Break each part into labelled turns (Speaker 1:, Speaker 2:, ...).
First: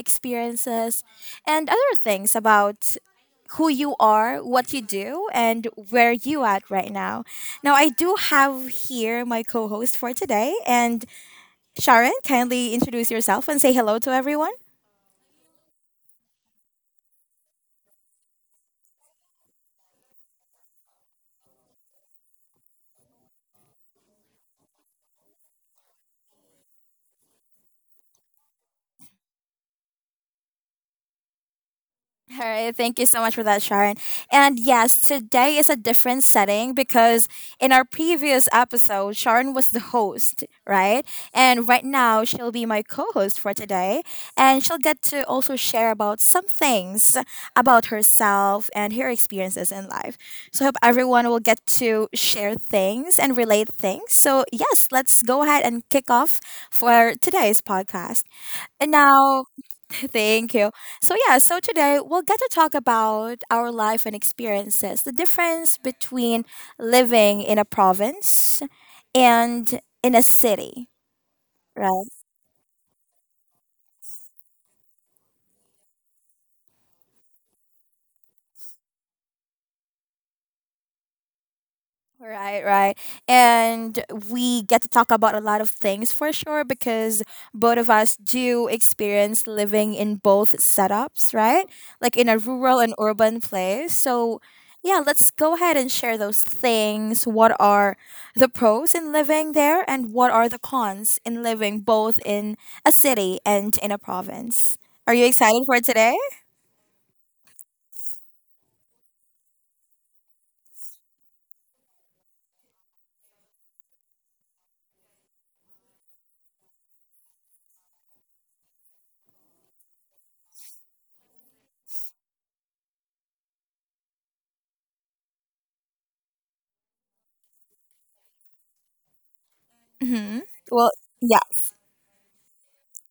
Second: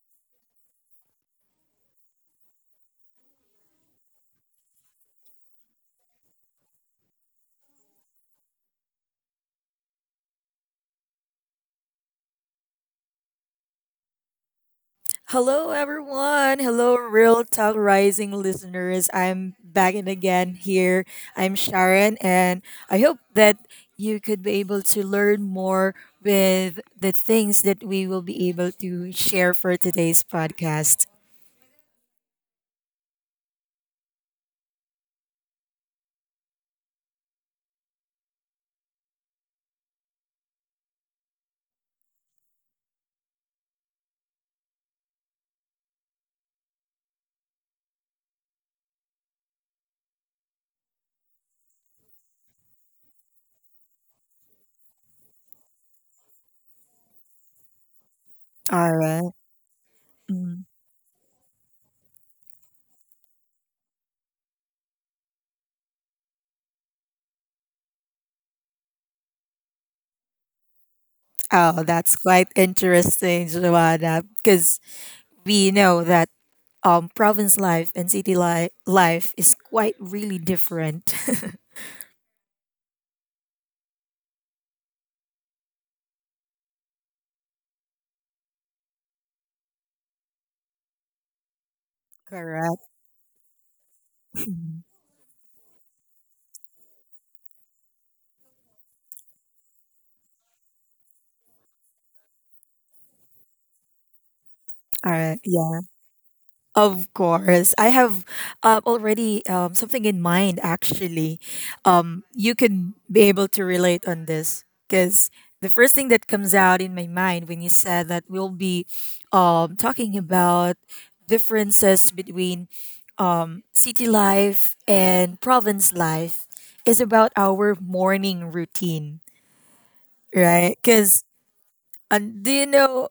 Speaker 1: experiences and other things about who you are, what you do, and where you at right now. Now, I do have here my co-host for today, and Sharon, kindly introduce yourself and say hello to everyone.
Speaker 2: Hello, everyone. Hello, Real Talk Rising listeners. I'm back in again here. I'm Sharon, and I hope that you could be able to learn more with the things that we will be able to share for today's podcast.
Speaker 1: All right, thank you so much for that, Sharon. And yes, today is a different setting because in our previous episode, Sharon was the host, right? And right now, she'll be my co host for today. And she'll get to also share about some things about herself and her experiences in life. So, I hope everyone will get to share things and relate things. So, yes, let's go ahead and kick off for today's podcast. And
Speaker 2: All right.
Speaker 1: now, thank
Speaker 2: Mm.
Speaker 1: you. So, yeah, so today we'll get to talk about our life and experiences, the difference between living in a province and in a city,
Speaker 2: Oh,
Speaker 1: right?
Speaker 2: that's quite interesting, Joanna, because we know that province life and life is quite really different.
Speaker 1: Right, right. And we get to talk about a lot of things for sure because both of us do experience living in both setups, right? Like in a rural
Speaker 2: Correct.
Speaker 1: and urban place. So,
Speaker 2: Mhm.
Speaker 1: yeah, let's go ahead and share those things. What are the pros in living there and what are the cons in living both in a city and in a province?
Speaker 2: All
Speaker 1: Are you
Speaker 2: right.
Speaker 1: excited
Speaker 2: Yeah.
Speaker 1: for today?
Speaker 2: Of course, I have already something in mind. Actually, you can be able to relate on this because the first thing that comes out in my mind when you said that we'll be talking about differences between city life and province life is about our morning routine,
Speaker 1: Mhm.
Speaker 2: right?
Speaker 1: Well,
Speaker 2: Because
Speaker 1: yeah.
Speaker 2: do you know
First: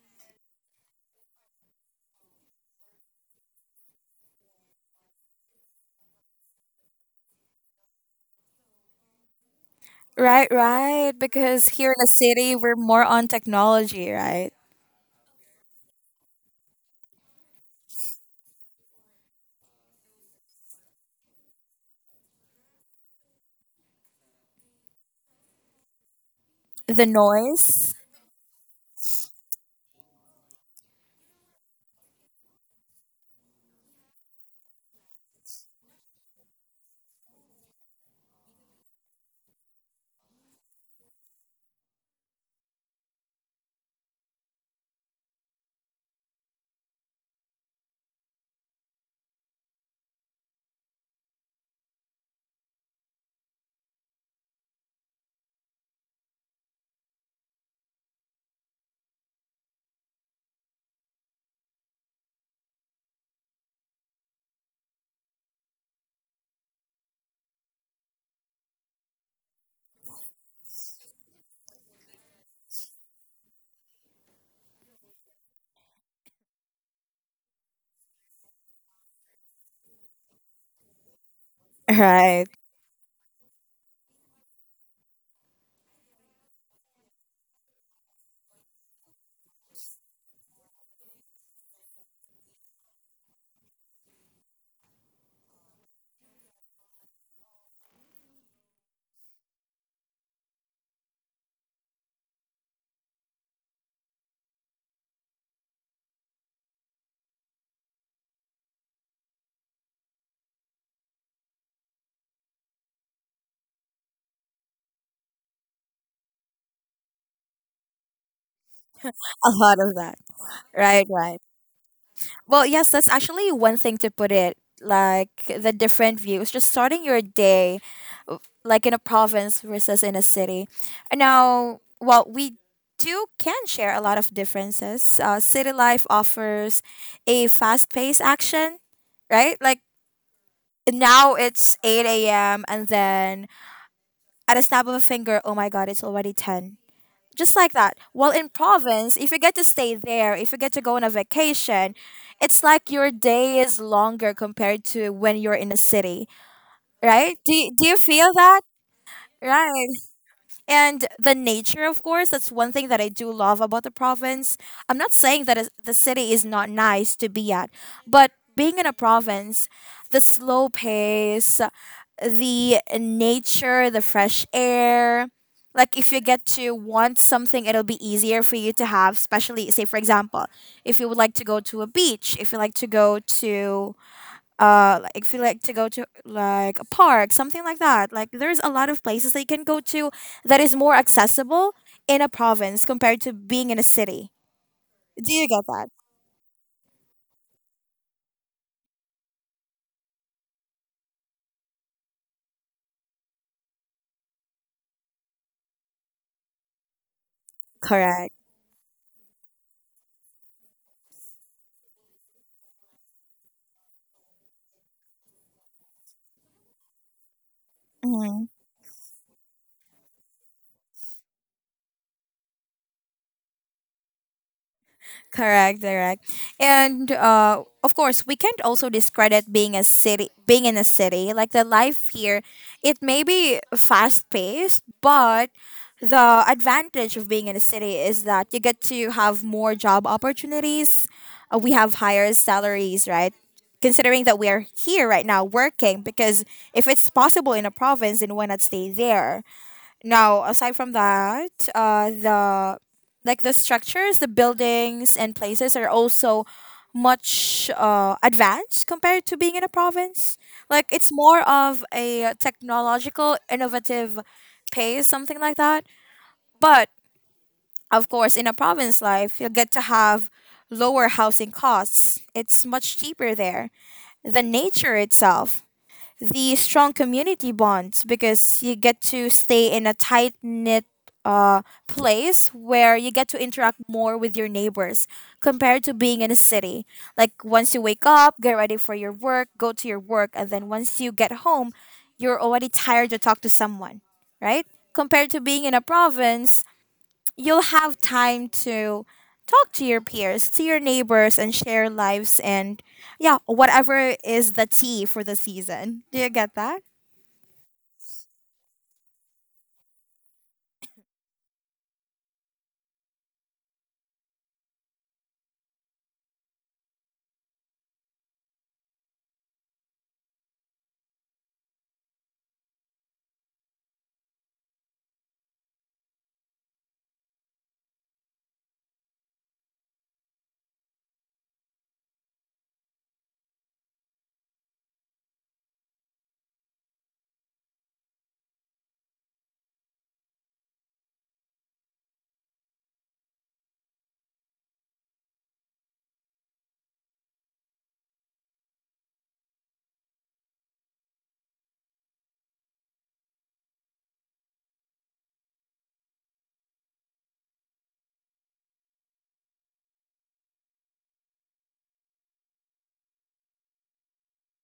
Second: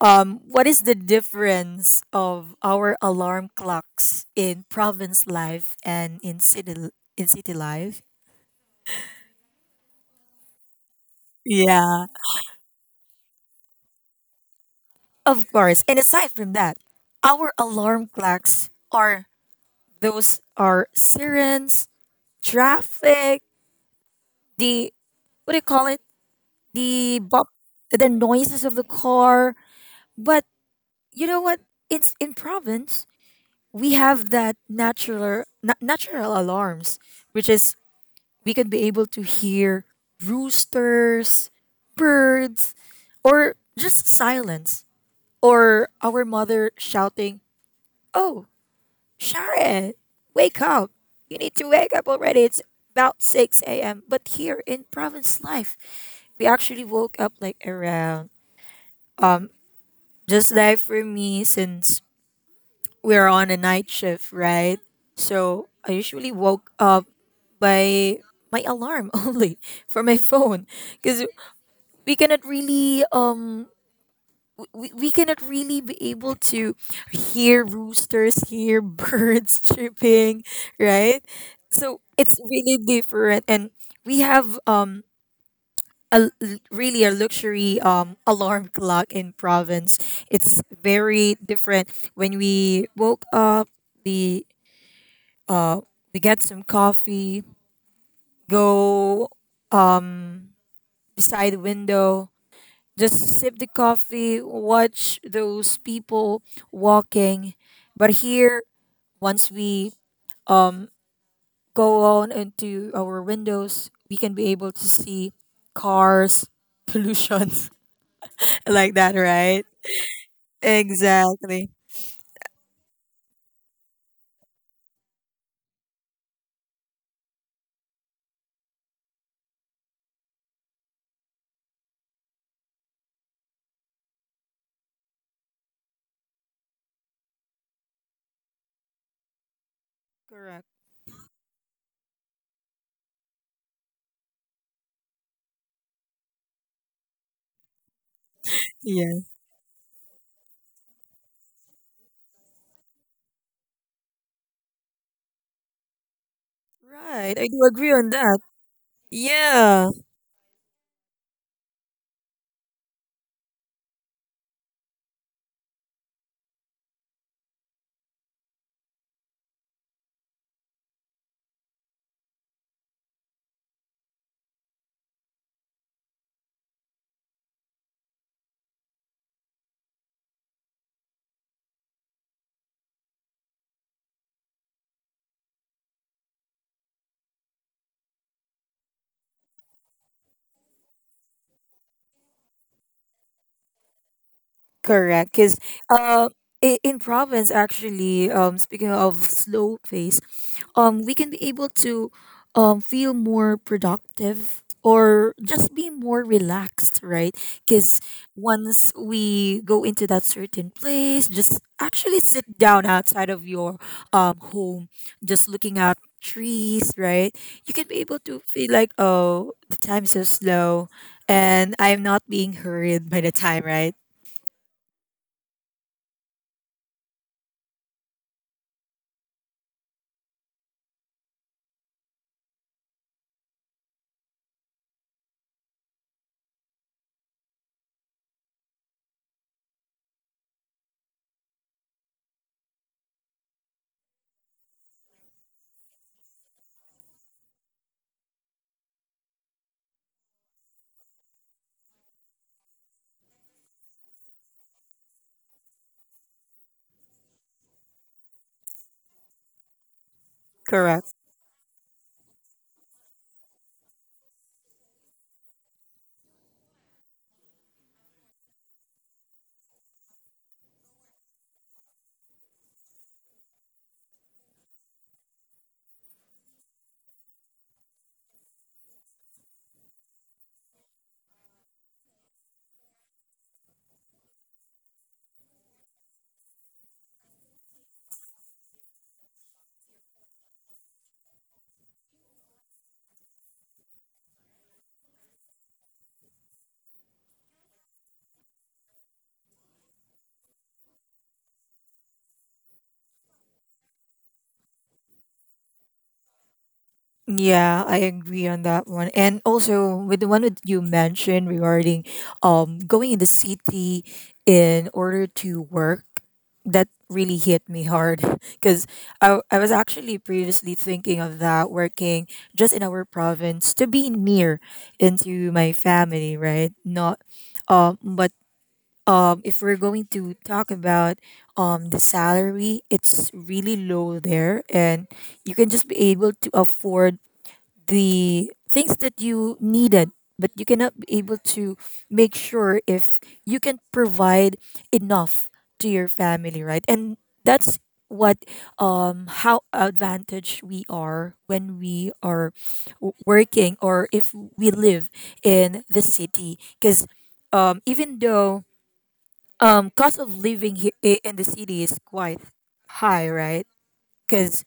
Speaker 2: what is the difference of our alarm clocks in province life and in city life?
Speaker 1: Right, right. Because here in
Speaker 2: Yeah,
Speaker 1: the city, we're more on technology, right?
Speaker 2: of course. And aside from that, our alarm clocks are those are sirens, traffic, the what do you call it?
Speaker 1: The
Speaker 2: The bop,
Speaker 1: noise,
Speaker 2: the noises of the car. But you know what? It's in province we have that natural alarms, which is we could be able to hear roosters, birds, or just silence, or our mother shouting, oh, Sharon, wake up. You need to wake up already. It's about 6 a.m. But here in province life, we actually woke up like around just like for me since we're on a night shift, right, so I usually woke up by my alarm only for my phone because we cannot really we cannot really be able to hear roosters hear birds chirping, right, so it's
Speaker 1: right?
Speaker 2: really different. And we have really a luxury alarm clock in province. It's very different. When we woke up, we uh we get some coffee, go um beside the window, just sip the coffee, watch those people walking. But here, once we um, go on into our windows, we can be able to see cars, pollution, like that,
Speaker 1: A
Speaker 2: right?
Speaker 1: lot of that. Right, right.
Speaker 2: Exactly.
Speaker 1: Well, yes, that's actually one thing to put it like the different views, just starting your day like in a province versus in a city. Now, well, we do can share a lot of differences. City life offers a fast paced action, right? Like
Speaker 2: Correct.
Speaker 1: now it's 8 a.m. and then at a snap of a finger, oh my god, it's already 10. Just like that. While in
Speaker 2: Yeah.
Speaker 1: province, if you get to stay there, if you get to go on a vacation, it's like your day is longer compared to when you're in a city, right?
Speaker 2: Right. I
Speaker 1: Do
Speaker 2: do
Speaker 1: you, do
Speaker 2: agree
Speaker 1: you
Speaker 2: on
Speaker 1: feel
Speaker 2: that.
Speaker 1: that?
Speaker 2: Yeah.
Speaker 1: Right. And the nature, of course, that's one thing that I do love about the province. I'm not saying that the city is not nice to be at, but being in a province, the slow pace, the nature, the fresh air, like if you get to want something, it'll be easier for you to have, especially, say, for example, if you would like to go to a beach, if you like to go to like if you like to go to like a park, something like that. Like there's a lot of places that you can go to that is more accessible in a province compared to being in a city.
Speaker 2: Correct,
Speaker 1: Do you
Speaker 2: because
Speaker 1: get that?
Speaker 2: uh, in province actually, speaking of slow pace, we can be able to feel more productive or just be more relaxed, right? Because
Speaker 1: Correct,
Speaker 2: once we go into that certain place, just actually sit down outside of your home, just looking at trees, right? You can be able to feel like, oh, the time is so slow, and I'm not being hurried by the time, right?
Speaker 1: correct, correct. And of course, we can't also discredit being a city being in a city. Like the life here, it may be fast paced, but the advantage of being in a city is that you get to have more job opportunities. We have higher salaries, right? Considering that we are here right now working, because if it's possible in a province, then why not stay there. Now, aside from that, the like the structures, the buildings and places are also much advanced compared to being in a province. Like
Speaker 2: Correct.
Speaker 1: it's more of a technological, innovative pace, something like that. But of course, in a province life, you'll get to have lower housing costs. It's much cheaper there. The nature itself, the strong community bonds, because you get to stay in a tight knit place where you get to interact more with your neighbors compared to being in a city. Like once you wake up, get ready for your work, go to your work, and then once you get home, you're already tired to talk to someone, right? Compared to being in a province, you'll have time to talk to your peers, to your neighbors, and share lives and, yeah, whatever is the tea for the season. Do you get that?
Speaker 2: Yeah, I agree on that one. And also with the one that you mentioned regarding going in the city in order to work, that really hit me hard. Because I was actually previously thinking of that working just in our province to be near into my family, right? Not but if we're going to talk about the salary, it's really low there, and you can just be able to afford the things that you needed, but you cannot be able to make sure if you can provide enough to your family, right? And that's what how advantaged we are when we are working, or if we live in the city, because even though cost of living here in the city is quite high, right? Because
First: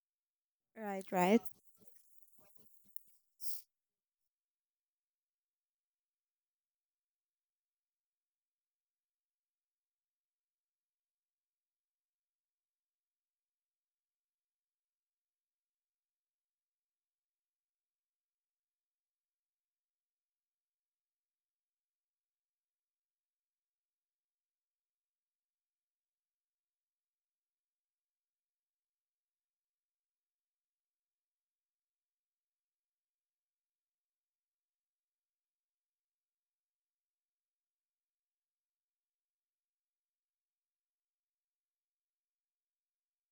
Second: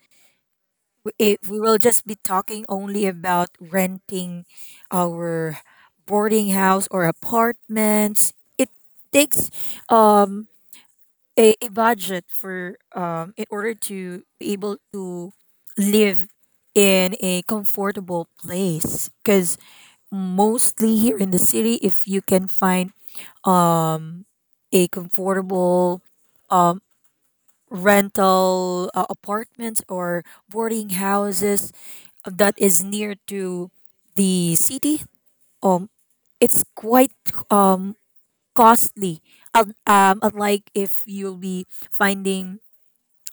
Speaker 1: Right,
Speaker 2: w-
Speaker 1: right.
Speaker 2: if we will just be talking only about renting our boarding house or apartments, it takes um a budget for in order to be able to live in a comfortable place, because mostly here in the city, if you can find um a comfortable rental apartments or boarding houses that is near to the city, um it's quite um costly. Unlike if you'll be finding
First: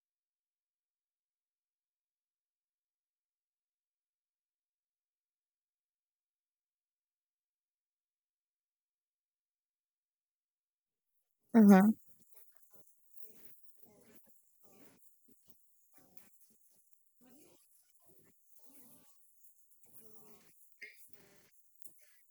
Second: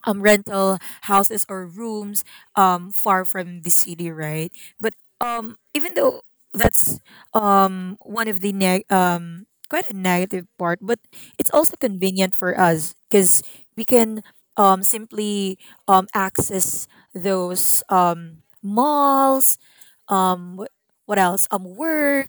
Speaker 2: rental houses or rooms far from the city, right? But even though that's one of the neg- quite a negative part, but it's also
Speaker 1: Mm-hmm.
Speaker 2: convenient for us because we can simply access those malls, wh- what else work,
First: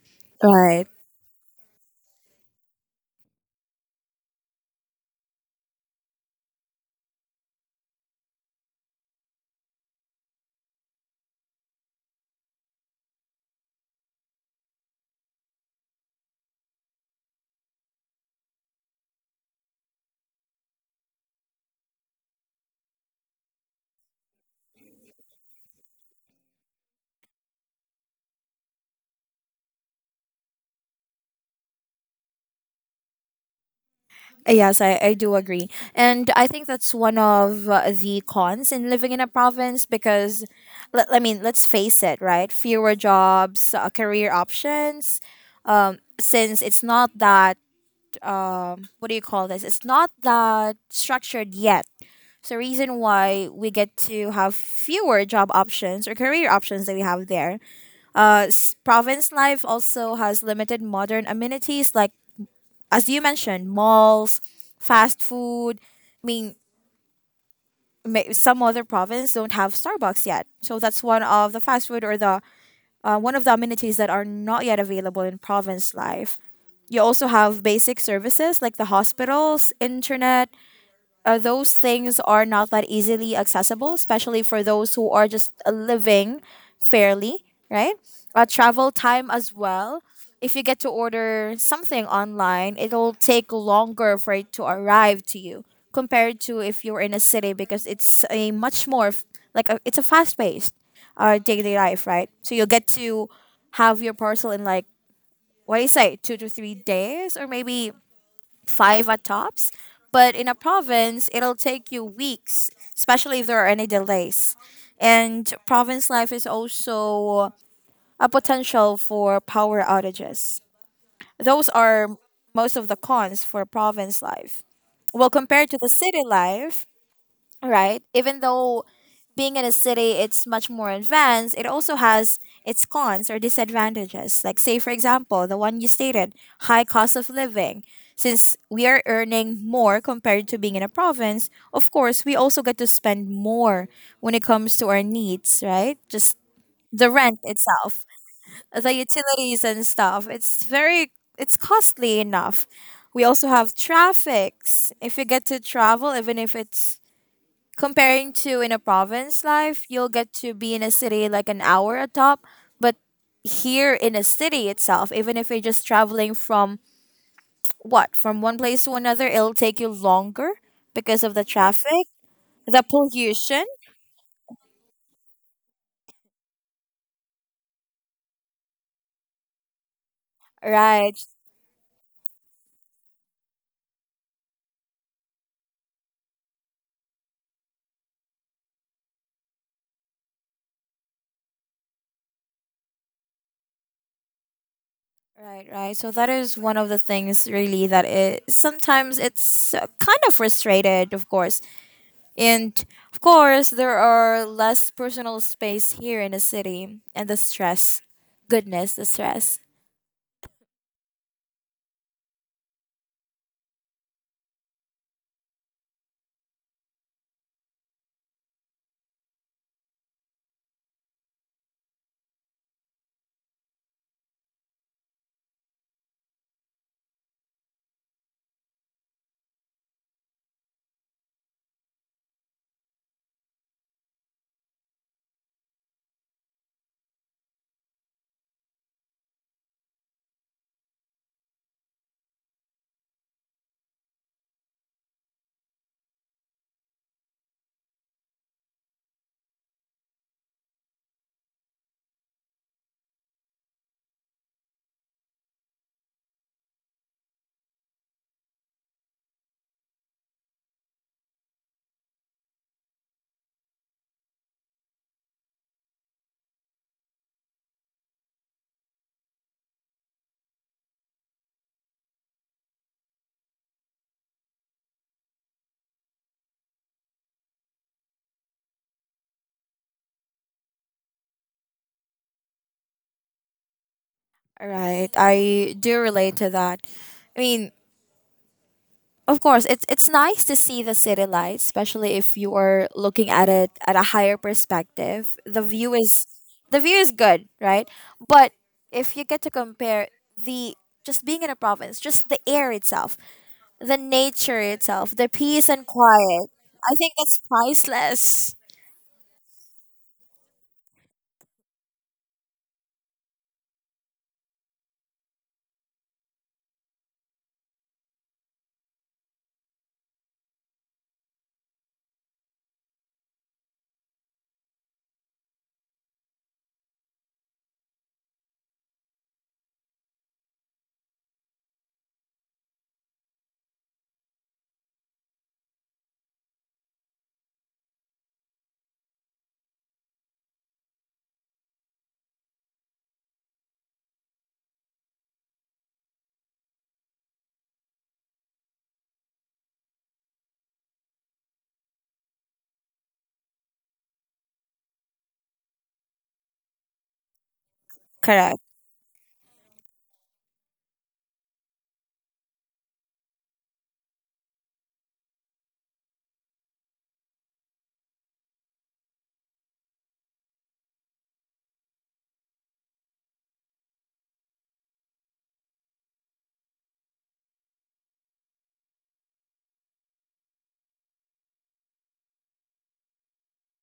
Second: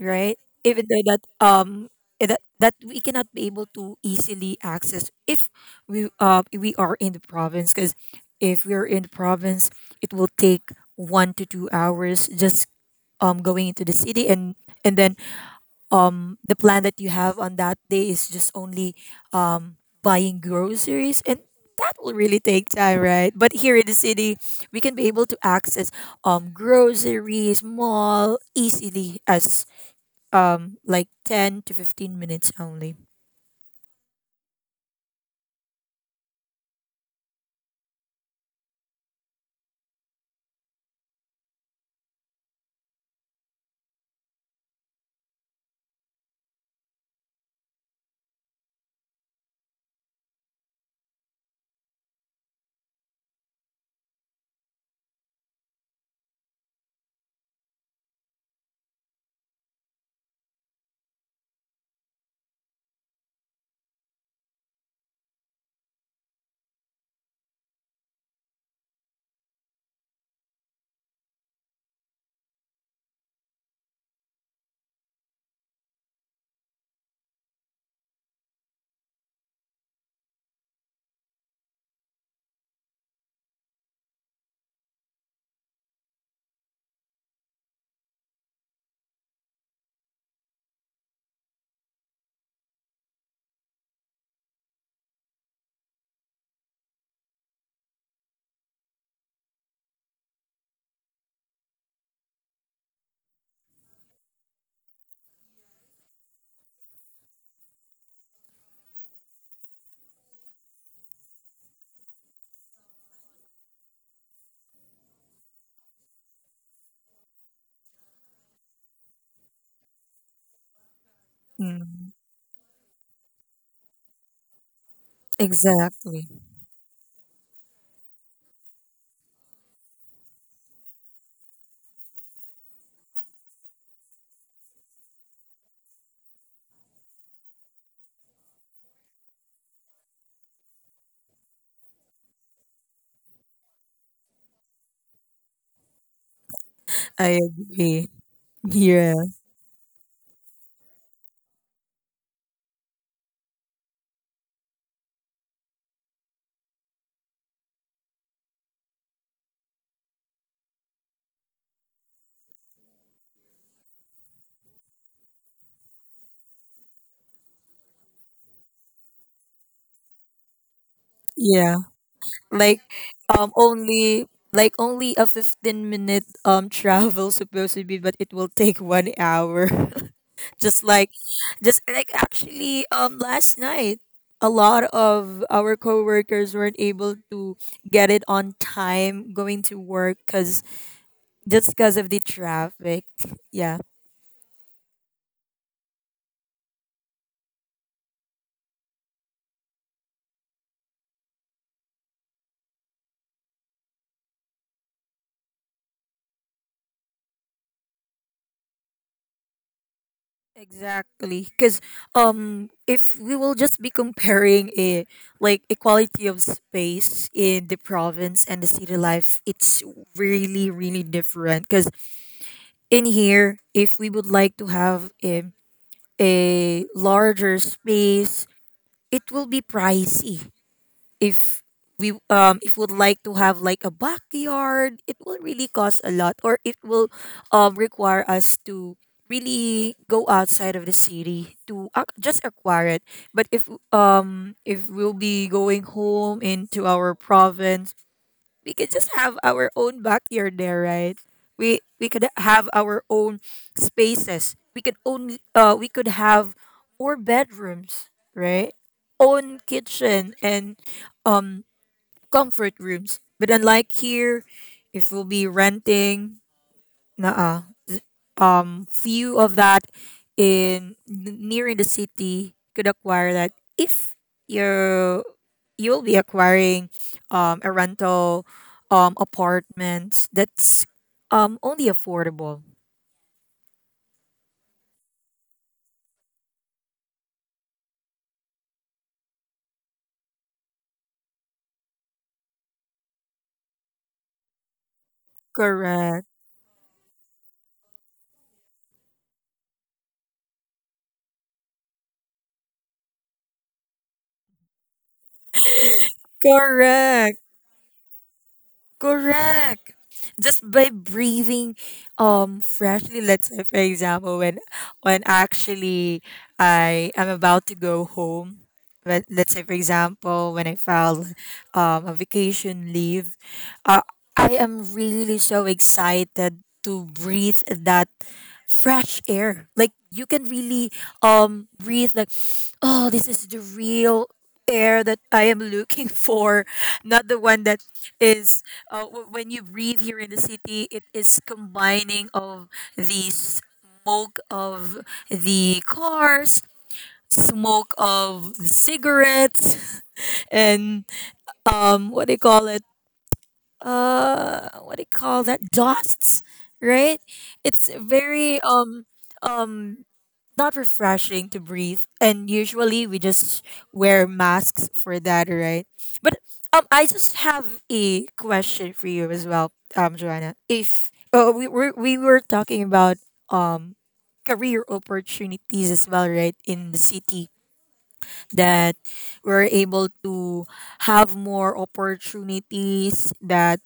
Speaker 2: right? Even
Speaker 1: Right.
Speaker 2: though that we cannot be able to easily access if we are in the province, because if we're in the province, it will take 1 to 2 hours just going into the city, and and then the plan that you have on that day is just only um buying groceries, and that will really take time, right? But here in the city, we can be able to access groceries mall easily as like 10 to 15 minutes only.
Speaker 1: Yes, I do agree. And I think that's one of the cons in living in a province, because, I mean, let's face it, right? Fewer jobs, career options. Since it's not that, what do you call this? It's not that structured yet. So, reason why we get to have fewer job options or career options that we have there. Province life also has limited modern amenities, like as you mentioned, malls, fast food. I mean, some other province don't have Starbucks yet, so that's one of the fast food or the one of the amenities that are not yet available in province life. You also have basic services like the hospitals, internet, those things are not that easily accessible, especially for those who are just living fairly, right? Travel time as well. If you get to order something online, it'll take longer for it to arrive to you, compared to if you're in a city, because it's a much more f- like a, it's a fast paced daily life, right? So you'll get to have your parcel in like, what do you say, 2 to 3 days, or maybe five at tops. But in a province, it'll take you weeks, especially if there are any delays. And province life is also a potential for power outages. Those are
Speaker 2: Mm,
Speaker 1: most of the cons for province life. Well, compared to the city
Speaker 2: exactly.
Speaker 1: life, right? Even though being in a city it's much more advanced, it also has its cons or disadvantages. Like say for example, the one you stated, high cost of living. Since we are earning more compared to being in a province, of course, we also get to spend more when it comes to our needs, right? Just the
Speaker 2: I
Speaker 1: rent itself,
Speaker 2: agree.
Speaker 1: the
Speaker 2: Yeah,
Speaker 1: utilities and stuff. It's costly enough. We also have traffics. If you get to travel, even if it's comparing to in a province life, you'll get to be in a city like an hour atop, but here in a city itself, even if you're just traveling from one place to another, it'll take you longer because of the
Speaker 2: yeah,
Speaker 1: traffic,
Speaker 2: like
Speaker 1: the pollution,
Speaker 2: only like only a 15 minute travel supposed to be, but it will take 1 hour. Just like
Speaker 1: right?
Speaker 2: just like actually last night, a lot of our coworkers weren't able to get it on time going to work, cuz just because of the traffic. Yeah,
Speaker 1: Right, right. So that is one of the things, really, that it sometimes it's kind of frustrated, of course. And of course, there are less personal space here in a city, and the stress, goodness, the stress.
Speaker 2: exactly, cuz if we will just be comparing a like equality of space in the province and the city life, it's really really different, cuz in here, if we would like to have a larger space, it will be pricey. If we if would like to have like a backyard, it will really cost a lot, or it will require us to really go outside of the city to ac just acquire it. But if we'll be going home into our province, we could just have our own backyard there, right? We could have our own spaces. We could only we could have more bedrooms, right? Own kitchen and um comfort rooms. But unlike here, if we'll be renting, nah, few of that near in the city could acquire that, if you're you'll be acquiring a rental apartments that's only affordable.
Speaker 1: Right. I do relate to that. I mean, of course, it's nice to see the city lights, especially if you are looking at it at a higher perspective. The view is
Speaker 2: Correct,
Speaker 1: the view is good, right? But if you get to compare the just being in a province, just the air itself, the nature itself, the peace and quiet, I think
Speaker 2: correct.
Speaker 1: that's priceless.
Speaker 2: Correct. Just by breathing freshly, let's say for example when actually I am about to go home. But let's say for example when I file a vacation leave, uh, I am really so excited to breathe that fresh air. Like you can really breathe like oh this is the real air that I am looking for, not the one that when you breathe here in the city, it is combining of the smoke of the cars, smoke of cigarettes, and what do you call it? What do you call that? Dusts, right? It's very
Speaker 1: Correct.
Speaker 2: um not refreshing to breathe, and usually we just wear masks for that, right? But I just have a question for you as well, Joanna. If we were talking about um career opportunities as well, right, in the city, that we're able to have more opportunities that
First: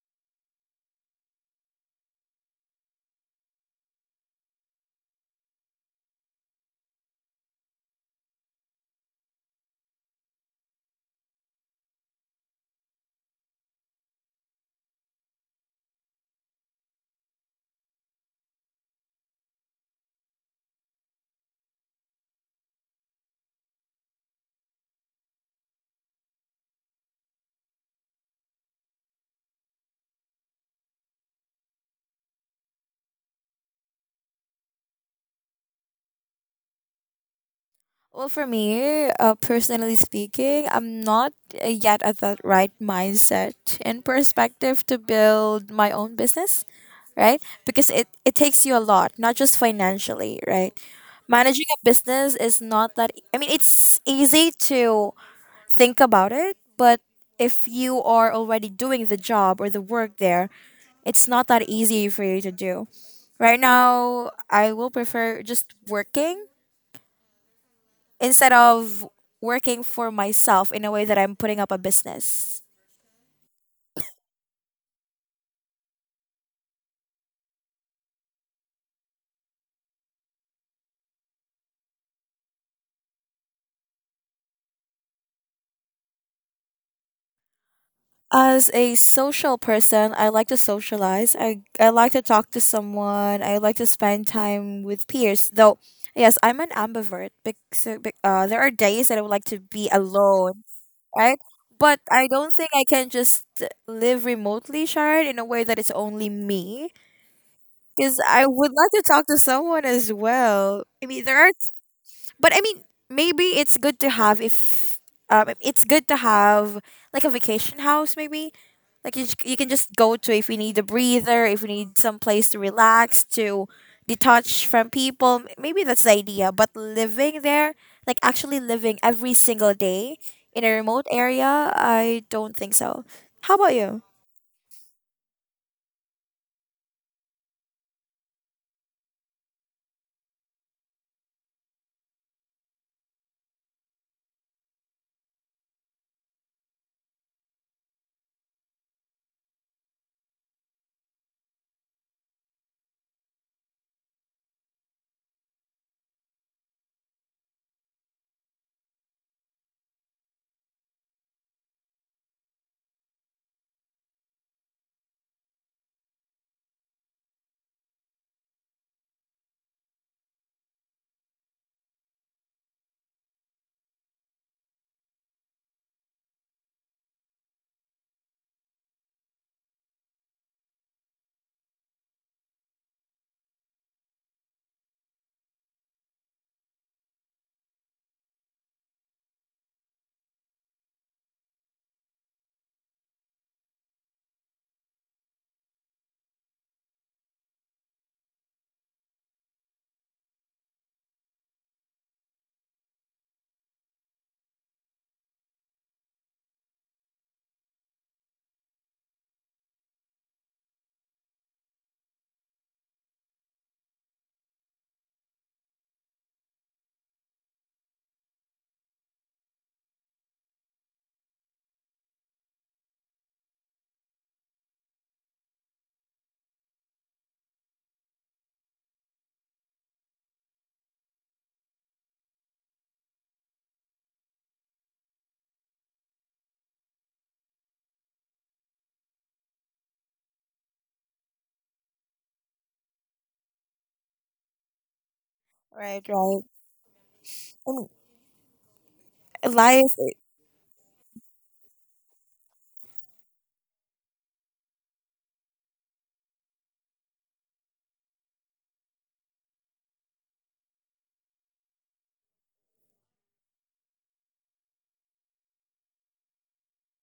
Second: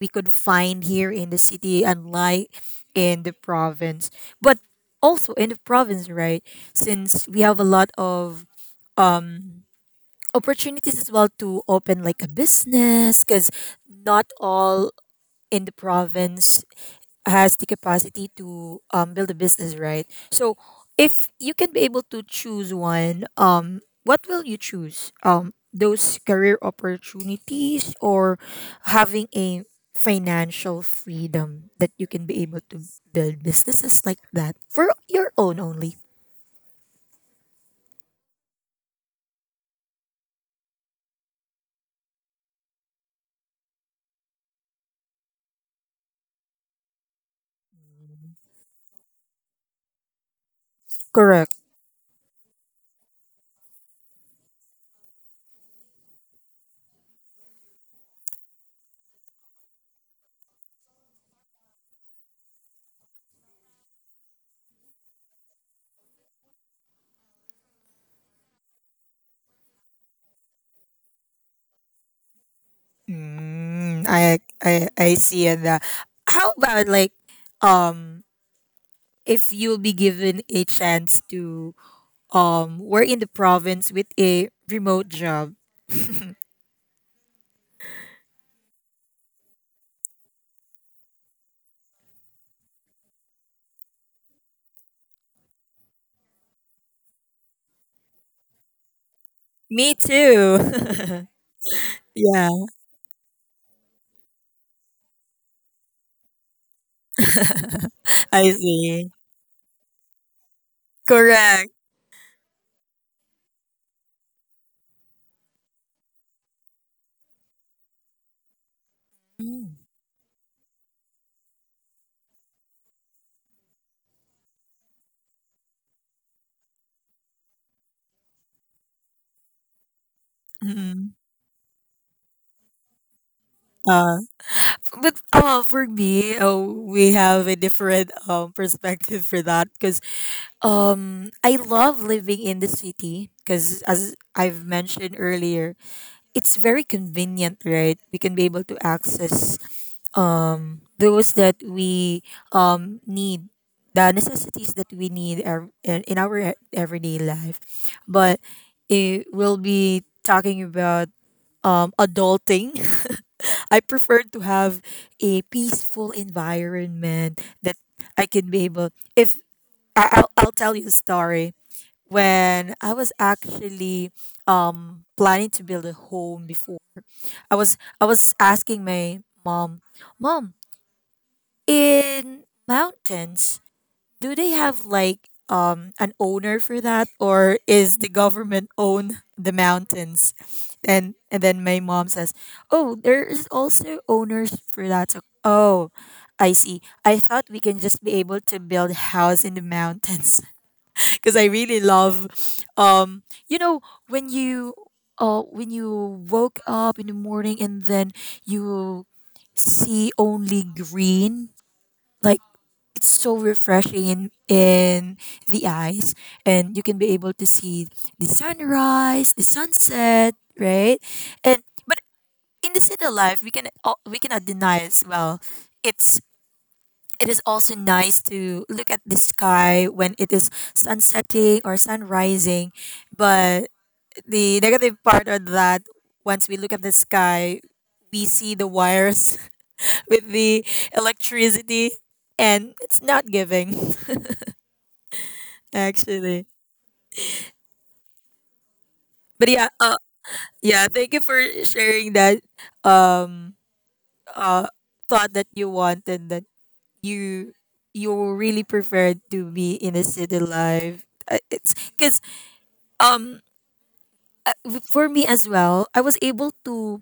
Speaker 2: we could find here in the city, unlike in the province. But also in the province, right? Since we have a lot of opportunities as well to open like a business, because not all in the province has the capacity to build a business, right? So if you can be able to choose one, what will you choose? Those career opportunities or having a financial freedom that you can be able to build businesses like that for your own only.
Speaker 1: Well, for me, personally speaking, I'm not yet at that right mindset and perspective to build my own business, right? Because it takes you a lot, not just financially, right?
Speaker 2: Correct.
Speaker 1: Managing a business is not that, I mean, it's easy to think about it, but if you are already doing the job or the work there, it's not that easy for you to do. Right now, I will prefer just working instead of working for myself in a way that I'm putting up a business.
Speaker 2: Mm, I see that. How about like um if you'll be given a chance to were in the province with a remote job.
Speaker 1: As a social person, I like to socialize. I like to talk to someone. I like to spend time with peers. Though, yes, I'm an ambivert. Because, there are days that I would like to be
Speaker 2: Me too.
Speaker 1: alone, right? But I
Speaker 2: Yeah.
Speaker 1: don't think I can just live remotely, Sharon, in a way that it's only me. Because I
Speaker 2: I
Speaker 1: would like to
Speaker 2: see.
Speaker 1: talk to someone as well. I mean, there are
Speaker 2: Correct.
Speaker 1: but I mean, maybe it's good to have if it's good to have like a vacation house, maybe. Like you, you can
Speaker 2: Mm.
Speaker 1: just go to if we need a breather, if we need some place to relax, to detach from people. Maybe that's the idea. But living there, like actually living every single day in a remote
Speaker 2: Mhm.
Speaker 1: area, I don't think so. How about you?
Speaker 2: Uh, but for me, we have a different perspective for that, because I love living in the city because, as I've mentioned earlier, it's very convenient, right? We can be able to access those that we need, the necessities that we need in our everyday life. But it will be talking about adulting, I prefer to have a peaceful environment that I can be able. If I'll tell you a story. When I was actually planning to build a home before, I was asking my mom, mom, in mountains, do they have like an owner for that, or is the government own the mountains? And then my mom says, "Oh, there is also owners for that." So, oh, I see. I thought we can just be able to build house in the mountains because I really love, um you know when you when you woke up in the morning, and then you see only green, like it's so refreshing in the eyes, and you can be able to see the sunrise, the sunset, right? And but in the city life, we cannot deny as well, it's it is also nice to look at the sky when it is sunsetting or sunrising. But the negative part of that, once we look at the sky, we see the wires with the electricity, and it's not giving.
Speaker 1: Right, right.
Speaker 2: Actually.
Speaker 1: I mean,
Speaker 2: But yeah,
Speaker 1: Life,
Speaker 2: yeah, thank you for sharing that um uh thought that you want, and that you you really preferred to be in a city life. It's cuz um for me as well, I was able to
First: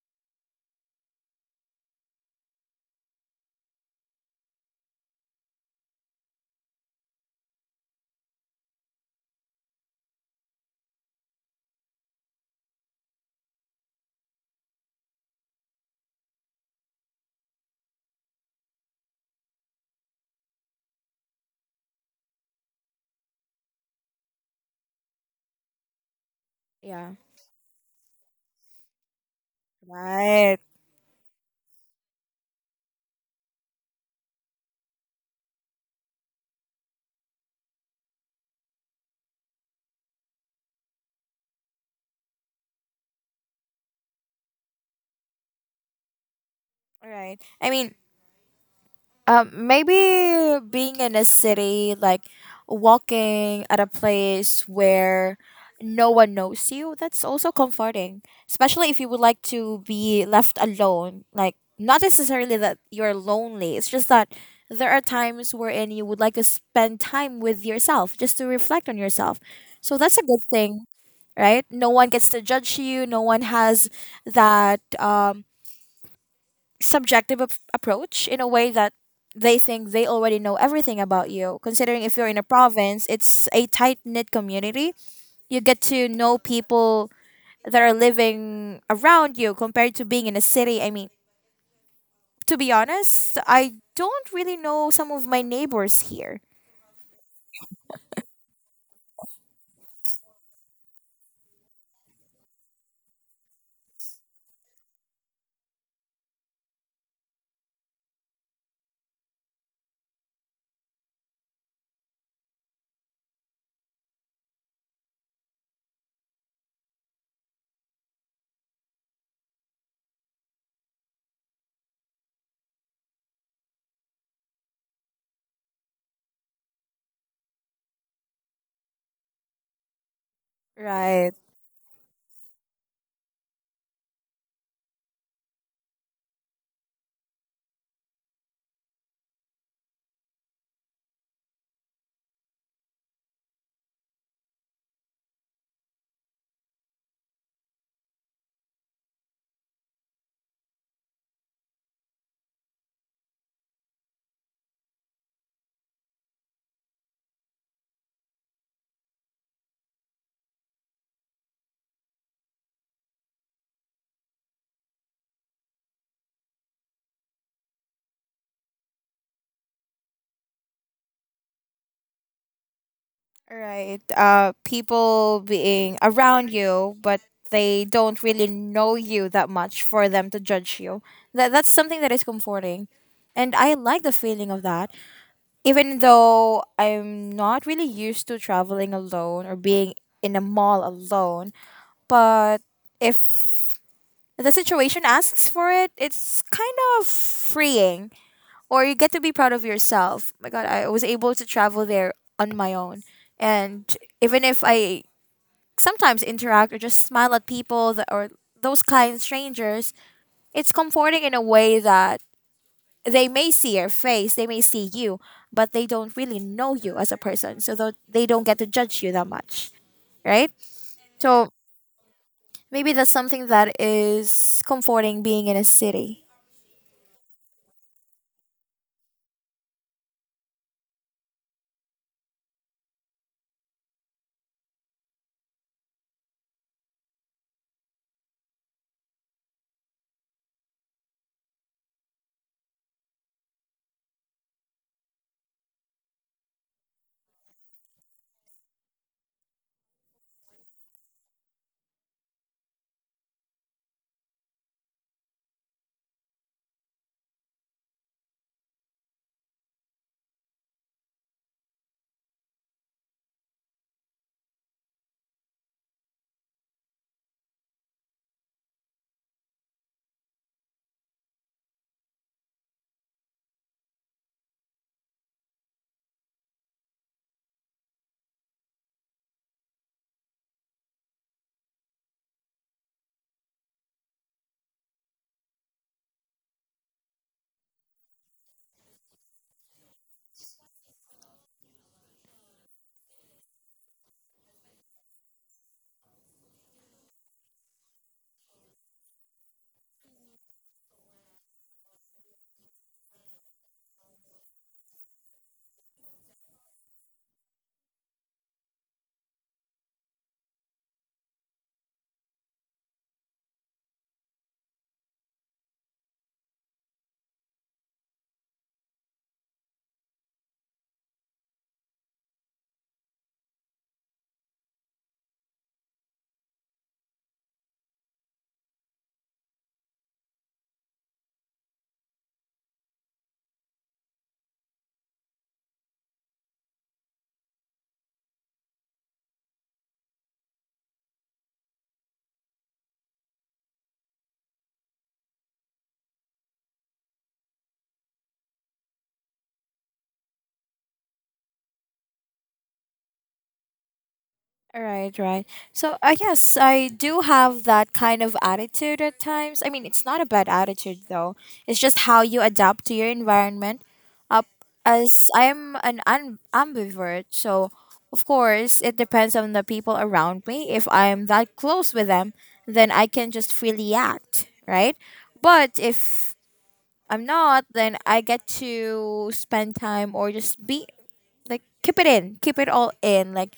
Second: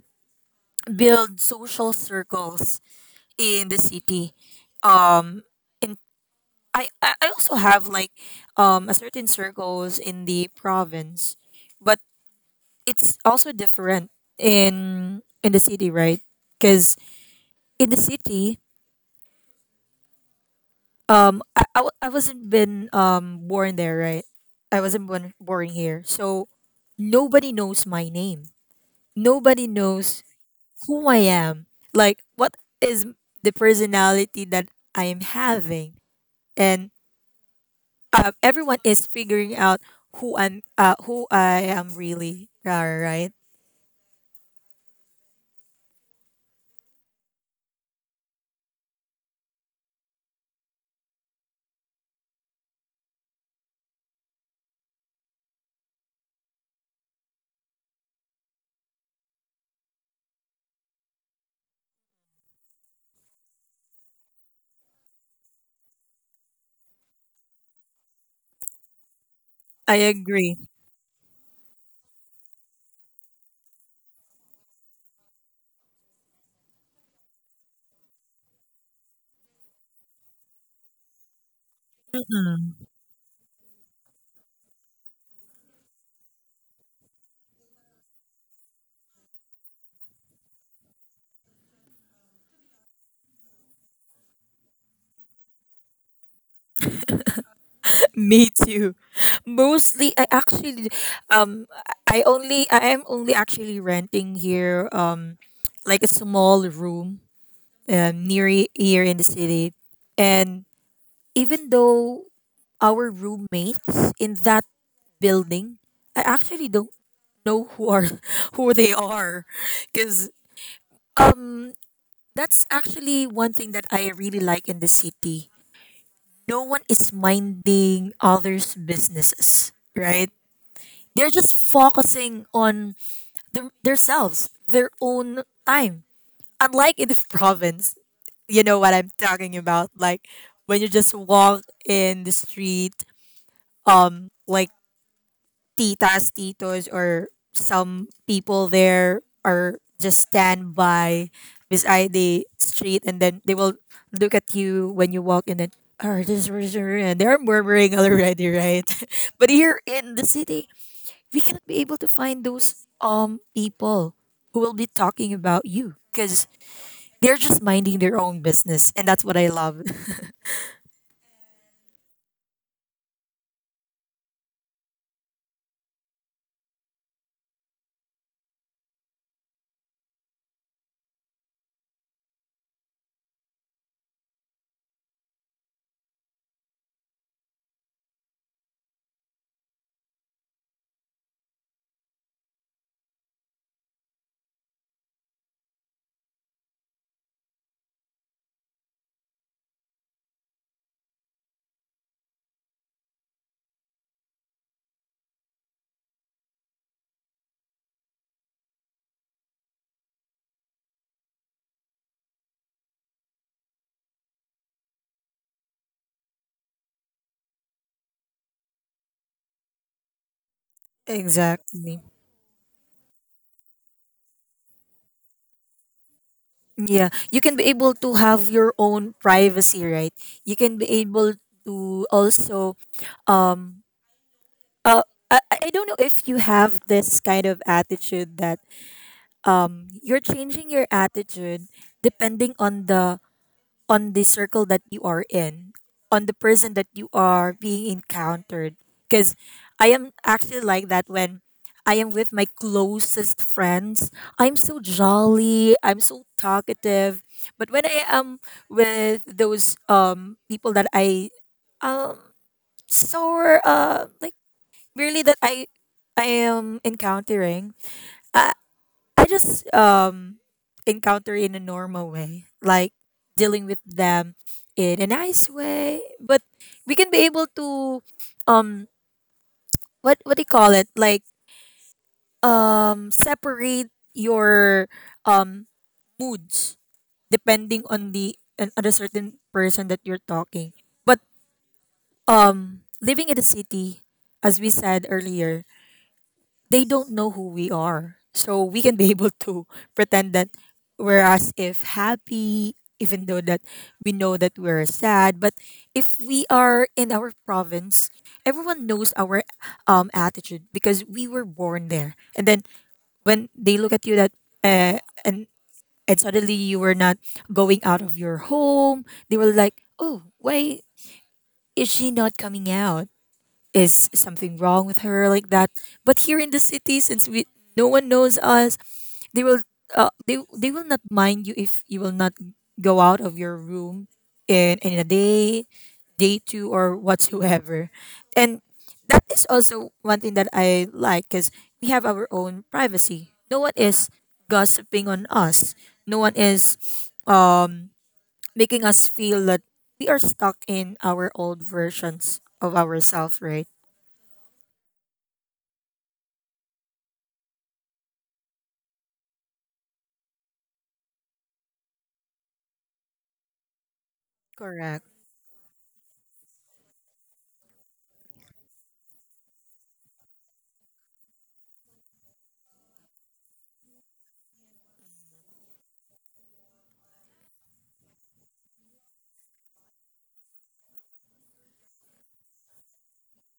Speaker 2: build social circles in the city. Um in I also have like a certain circles in the province. But it's also different in the city, right? Because in the city, I wasn't been born there, right? I wasn't born here, so
Speaker 1: yeah.
Speaker 2: nobody knows my name. Nobody knows
Speaker 1: Right,
Speaker 2: who I am. Like what is the personality that I am having, and everyone is figuring out who I'm, who I am really. Right?
Speaker 1: right. I mean, Maybe being in a city, like walking at a place where no one knows you, that's also comforting. Especially if you would like to be left alone. Like, not necessarily that you're lonely, it's just that there are times wherein you would like to spend time with yourself just to reflect on yourself. So
Speaker 2: I
Speaker 1: that's a good
Speaker 2: agree.
Speaker 1: thing, right? No one gets to judge you. No one has that subjective approach in a way that they think they already know everything about you. Considering if you're in a province, it's a tight knit community. You get to know people that are living around you compared to being in a city. I mean, to be honest, I don't really know some of my neighbors here.
Speaker 2: Me too. Mostly, I actually, um, I am only actually renting here, like a small room, here in the city, and even though our roommates in that building, I actually don't know who are who they are, because um, that's actually one thing that I really like in the city. No one is minding others' businesses, right? They're
Speaker 1: Right.
Speaker 2: just focusing on their, themselves, their own time. Unlike in the province, you know what I'm talking about. Like when you just walk in the street, like titas, titos, or some people there are just stand by beside the street, and then they will look at you when you walk, and then. Oh, this, person, and they're murmuring already, right? But here in the city, we cannot be able to find those people who will be talking about you because they're just minding their own business, and that's what I love.
Speaker 1: Right. People being around you, but they don't really know you that much for them to judge you. That's something that is comforting, and I like the feeling of that. Even though I'm not really used to traveling alone or being in a mall alone, but if the situation asks for it, it's kind of freeing, or you get to be proud of yourself. My God, I was able to travel there on my own, and even if I sometimes interact or just smile at people that, or those kind strangers, it's comforting in a way that they may see your face, they may see you, but they don't really know you as a person, so they don't get to judge you that much, right? So
Speaker 2: Exactly.
Speaker 1: maybe that's something that is comforting being in a city.
Speaker 2: Yeah, you can be able to have your own privacy, right? You can be able to also, um uh I don't know if you have this kind of attitude that you're changing your attitude depending on the circle that you are in, on the person that you are being encountered. Because I am actually like that when I am with my closest friends. I'm so jolly, I'm so talkative. But when I am with those people that I um, so like really that I am encountering, uh, I just encounter in a normal way, like dealing with them in a nice way. But we can be able to, um what do you call it? Like, separate your um moods depending on the certain person that you're talking. But living in the city, as we said earlier, they don't know who we are. So we can be able to pretend that we're as if happy, even though that we know that we're sad. But if we are in our province, everyone knows our attitude because we were born there. And then when they look at you that, uh, and and suddenly you were not going out of your home, they were like, "Oh, why is she not coming out? Is something wrong with her?" Like that. But here in the city, since we no one knows us, they will, they will not mind you if you will not go out of your room in a day, day two, or whatsoever, and that is also one thing that I like, because we have our own privacy. No one is gossiping on us, no one is um making us feel that we are stuck in our old versions of ourselves, right?
Speaker 1: Right, right. So I guess I do have that kind of attitude at times. I mean, it's not a bad attitude though. It's just how you adapt to your environment. Up
Speaker 2: Correct.
Speaker 1: as I'm an ambivert, so of course it depends on the people around me. If I'm that close with them, then I can just freely act, right? But if I'm not, then I get to spend time or just be like keep it in, keep it all in, like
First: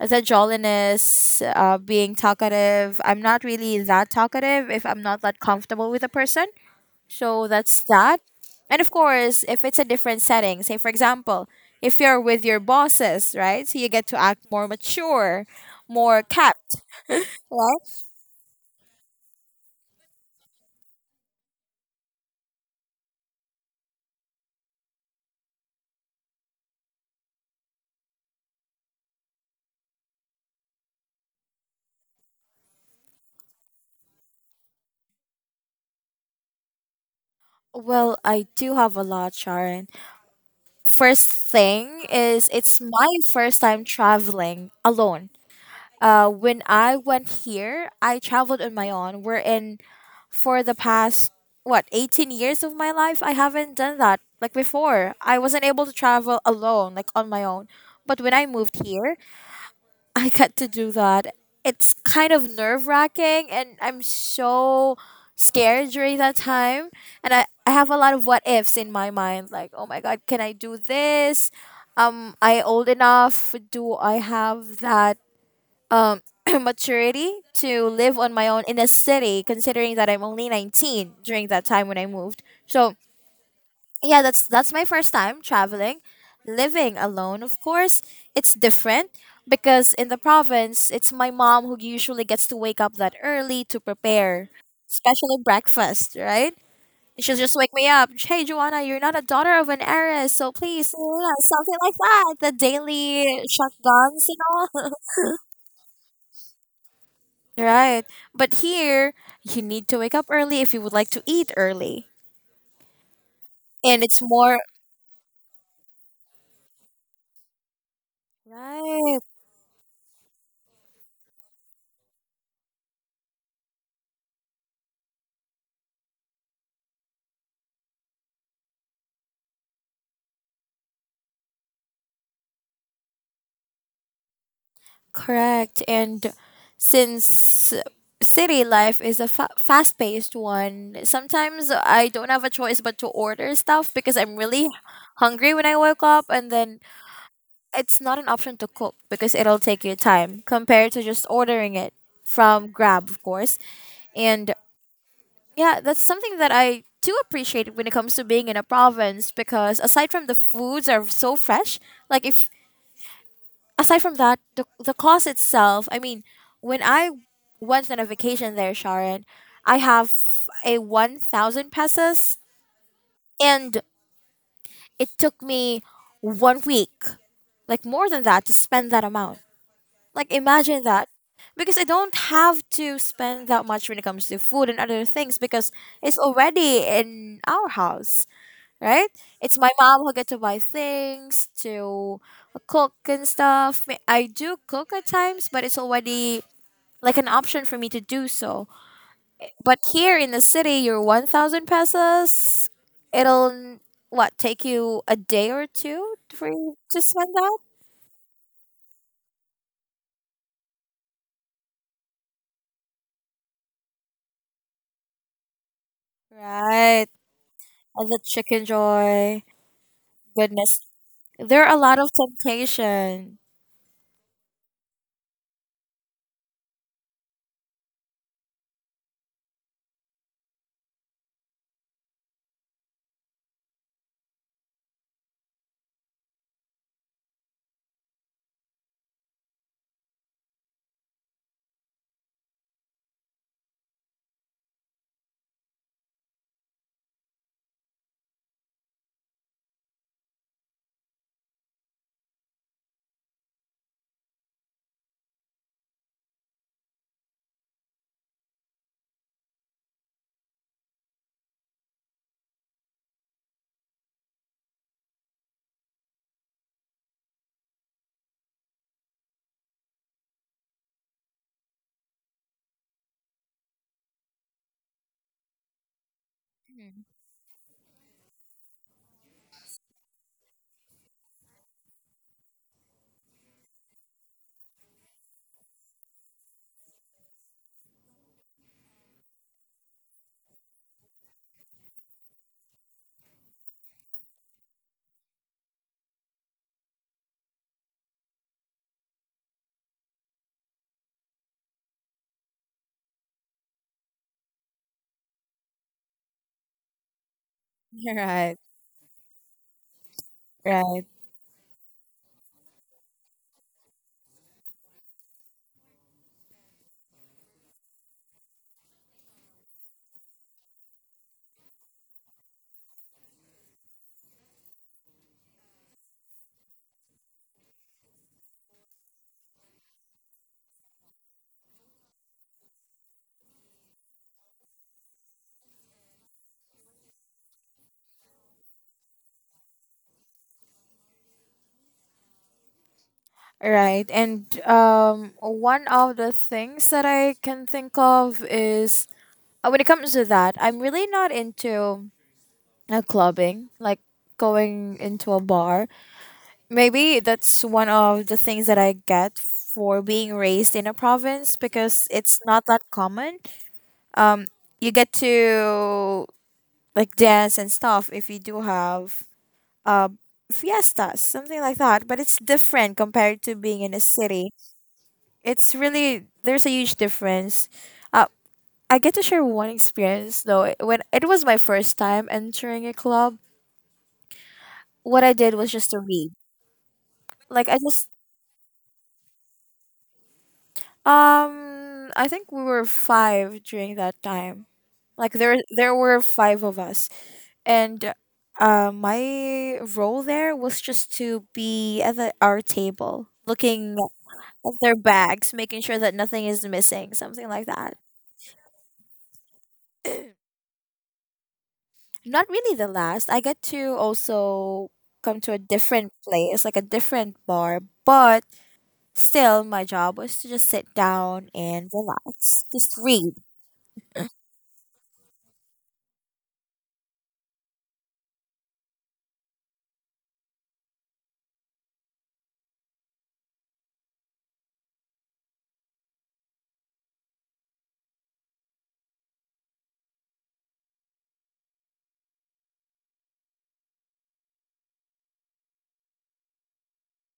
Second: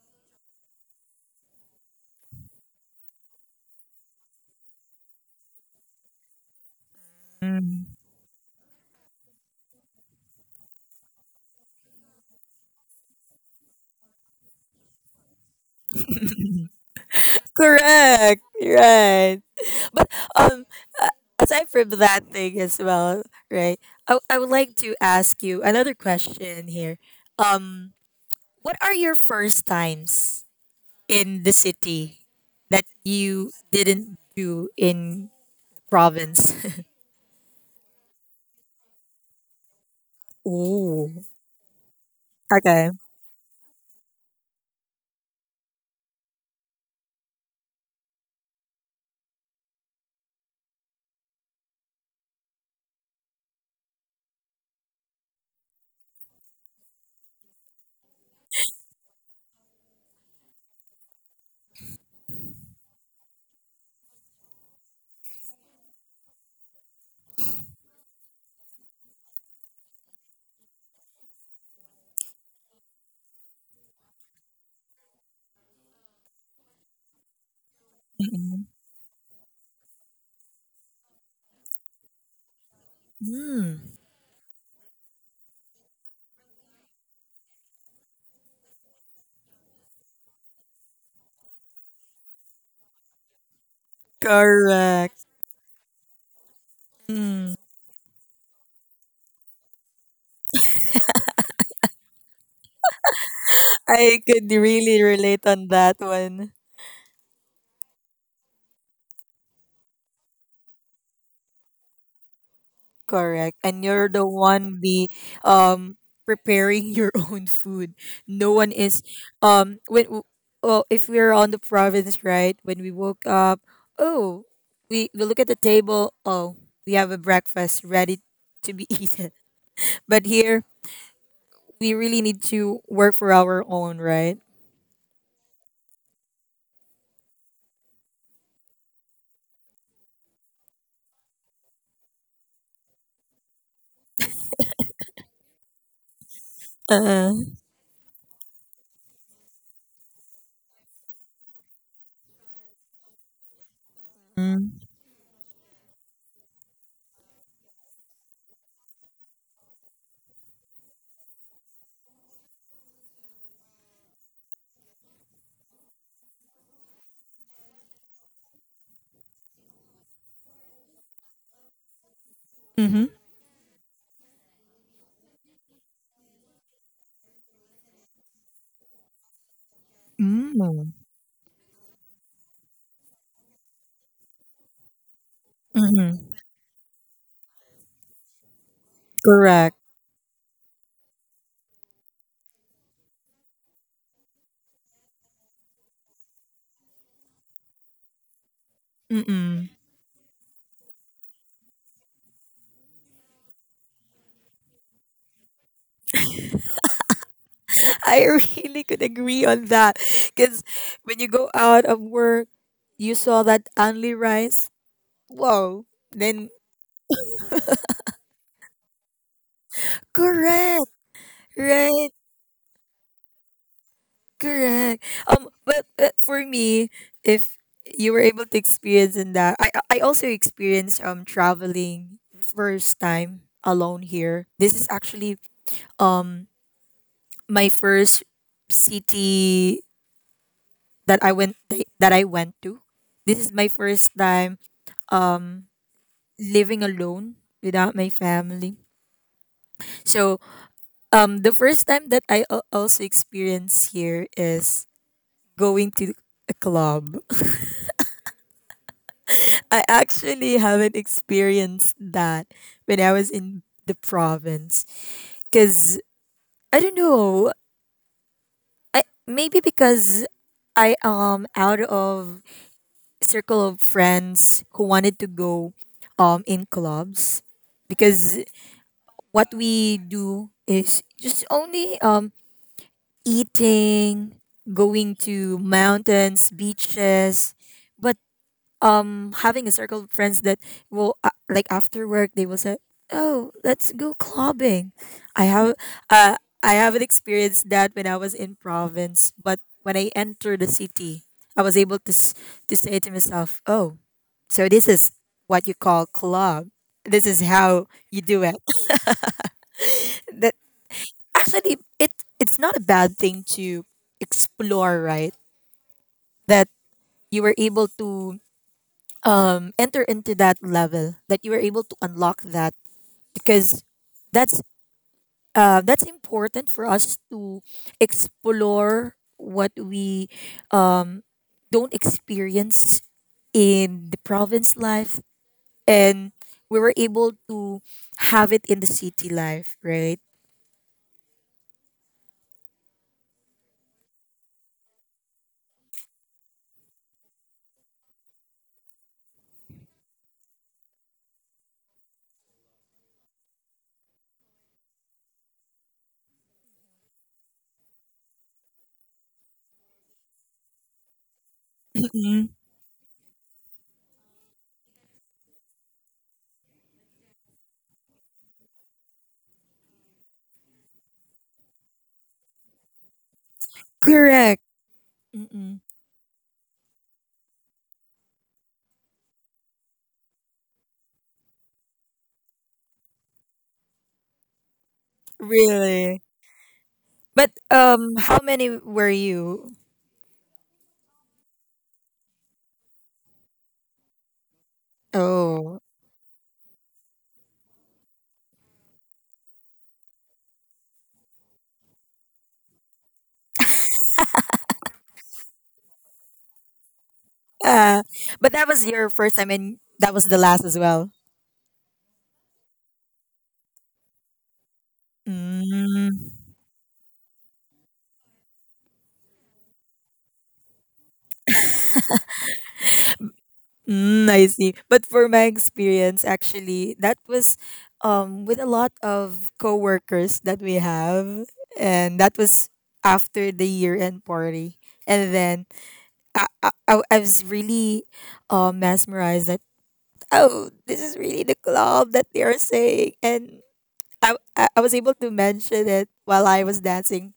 Speaker 1: the jolliness, being talkative. I'm not really that talkative if I'm not that comfortable with a person. So that's
Speaker 2: Mm.
Speaker 1: that. And of course, if it's a different setting, say for example, if you're with your bosses, right? So you get to act more mature, more capped, right?
Speaker 2: Correct. Right. But um, a- aside from that thing as well, right? I would like to ask you another question here. Um, what are your first times in the city that you didn't do in province?
Speaker 1: Well, I do have a lot, Sharon.
Speaker 2: Ooh.
Speaker 1: First thing is it's
Speaker 2: Okay.
Speaker 1: my first time traveling alone. When I went here, I traveled on my own. We're in, for the past what 18 years of my life, I haven't done that. Like before, I wasn't able to travel alone, like on my own. But when I moved here, I got to do that. It's kind of nerve wracking, and I'm so scared during that time. And I have a lot of what ifs in my mind. Like, oh my god, can I do this? I old enough? Do I have that um maturity to live on my own
Speaker 2: Mm-mm.
Speaker 1: in a city considering that I'm only 19 during that time when I moved. So,
Speaker 2: Mm.
Speaker 1: yeah, that's my first time traveling, living alone, of course. It's different because in the province, it's my mom who usually gets to wake up that early to prepare,
Speaker 2: Correct.
Speaker 1: especially breakfast, right? She'll just
Speaker 2: Mm.
Speaker 1: wake me up. Hey, Joanna, you're not a daughter of an heiress, so please, you know, something like that. The daily
Speaker 2: I
Speaker 1: shotguns and
Speaker 2: could
Speaker 1: all.
Speaker 2: really relate on that one.
Speaker 1: Right. But here, you need to wake up early if you would like to eat early.
Speaker 2: Correct. And
Speaker 1: And
Speaker 2: you're
Speaker 1: it's
Speaker 2: the
Speaker 1: more.
Speaker 2: one be, um preparing your own food. No one is.
Speaker 1: Right.
Speaker 2: um when w- oh, if we're on the province, right? When we woke up, oh, we look at the table, oh, we have a breakfast ready to be eaten. But here we really need to work for our own, right?
Speaker 1: Correct. And since city life is a fast paced one, sometimes I don't have a choice but to order stuff because I'm really hungry when I wake up. And then
Speaker 2: Uh,
Speaker 1: it's not an option to cook because it'll take you time compared to just ordering it from Grab, of course. And
Speaker 2: mm-hmm.
Speaker 1: yeah, that's something that I do appreciate when it comes to being in a province because aside from the foods are so fresh, like if aside from that, the cost itself, I mean, when I went on a vacation there, Sharon, I have a 1,000 pesos,
Speaker 2: Mm-hmm.
Speaker 1: and it took me 1 week, like more than that to spend that amount. Like imagine
Speaker 2: Mm-hmm.
Speaker 1: that. Because I don't have to spend that much when it comes to food and other things because it's
Speaker 2: Mm-hmm.
Speaker 1: already in our house, right? It's my
Speaker 2: Correct.
Speaker 1: mom who get to buy things, to cook and stuff. Me- I do cook at times, but it's already like an option for me to do so.
Speaker 2: Mm-mm.
Speaker 1: But here in the city, your 1,000 pesos, it'll what take you a day or two for you to spend that?
Speaker 2: I really could agree on that. Because when you go out of work, you saw that only rice. Whoa. Then,
Speaker 1: Right. And the chicken joy. Goodness.
Speaker 2: correct.
Speaker 1: There are a lot of
Speaker 2: Right.
Speaker 1: temptation.
Speaker 2: Correct. But for me, if you were able to experience in that, I also experienced traveling first time alone here. This is actually um my first city that I went that I went to. This is my first time living alone without my family. So, the first time that I also experienced here is going to a club. I actually haven't experienced that when I was in the province because I don't know. I maybe because I out of circle of friends who wanted to go in
Speaker 1: Mhm.
Speaker 2: clubs because what we do is just only eating, going to mountains, beaches, but having a circle of friends that will, like after work they will say, "Oh, let's go clubbing." I have uh I haven't experienced that when I was in province, but when I entered the city, I was able to say to myself, "Oh, so this is what you call club. This is how you do
Speaker 1: Right.
Speaker 2: it." That
Speaker 1: Right.
Speaker 2: actually, it's not a bad thing to explore, right? That you were able to, enter into that level, that you were able to unlock that, because that's, that's important for us to explore what we, um, don't experience in the province life, and we were able to have it in the city life, right?
Speaker 1: Right. And one of the things that I can think of is when it comes to that, I'm really not into clubbing, like going into a bar. Maybe that's one of the things that I get for being raised in a province because it's
Speaker 2: Mm-mm.
Speaker 1: not that common. Um, you get to like dance and stuff if you do have uh, fiestas, something like that. But it's different compared to being in a city.
Speaker 2: Correct.
Speaker 1: It's
Speaker 2: Mm-mm.
Speaker 1: really there's a huge difference. Uh, I get to share one experience though. When it was my first time entering a club, what I did was just to
Speaker 2: Really.
Speaker 1: read.
Speaker 2: But
Speaker 1: Like I just
Speaker 2: how many were you?
Speaker 1: I think we were 5 during that time. Like there
Speaker 2: Oh.
Speaker 1: there were 5 of us, and my role there was just to be at the, our table, looking at their bags, making sure that nothing is missing, something like that.
Speaker 2: Uh, but that was your first time, and that was the last as well.
Speaker 1: Not really the last. I get to also come to a different
Speaker 2: Mm,
Speaker 1: place, like a different bar, but still my job was to just sit down and relax, just read.
Speaker 2: mm, I see. But for my experience, actually, that was, with a lot of coworkers that we have, and that was after the year-end party. And then I was really, mesmerized that, oh, this is really the club that they are saying, and I was able to mention it while I was dancing.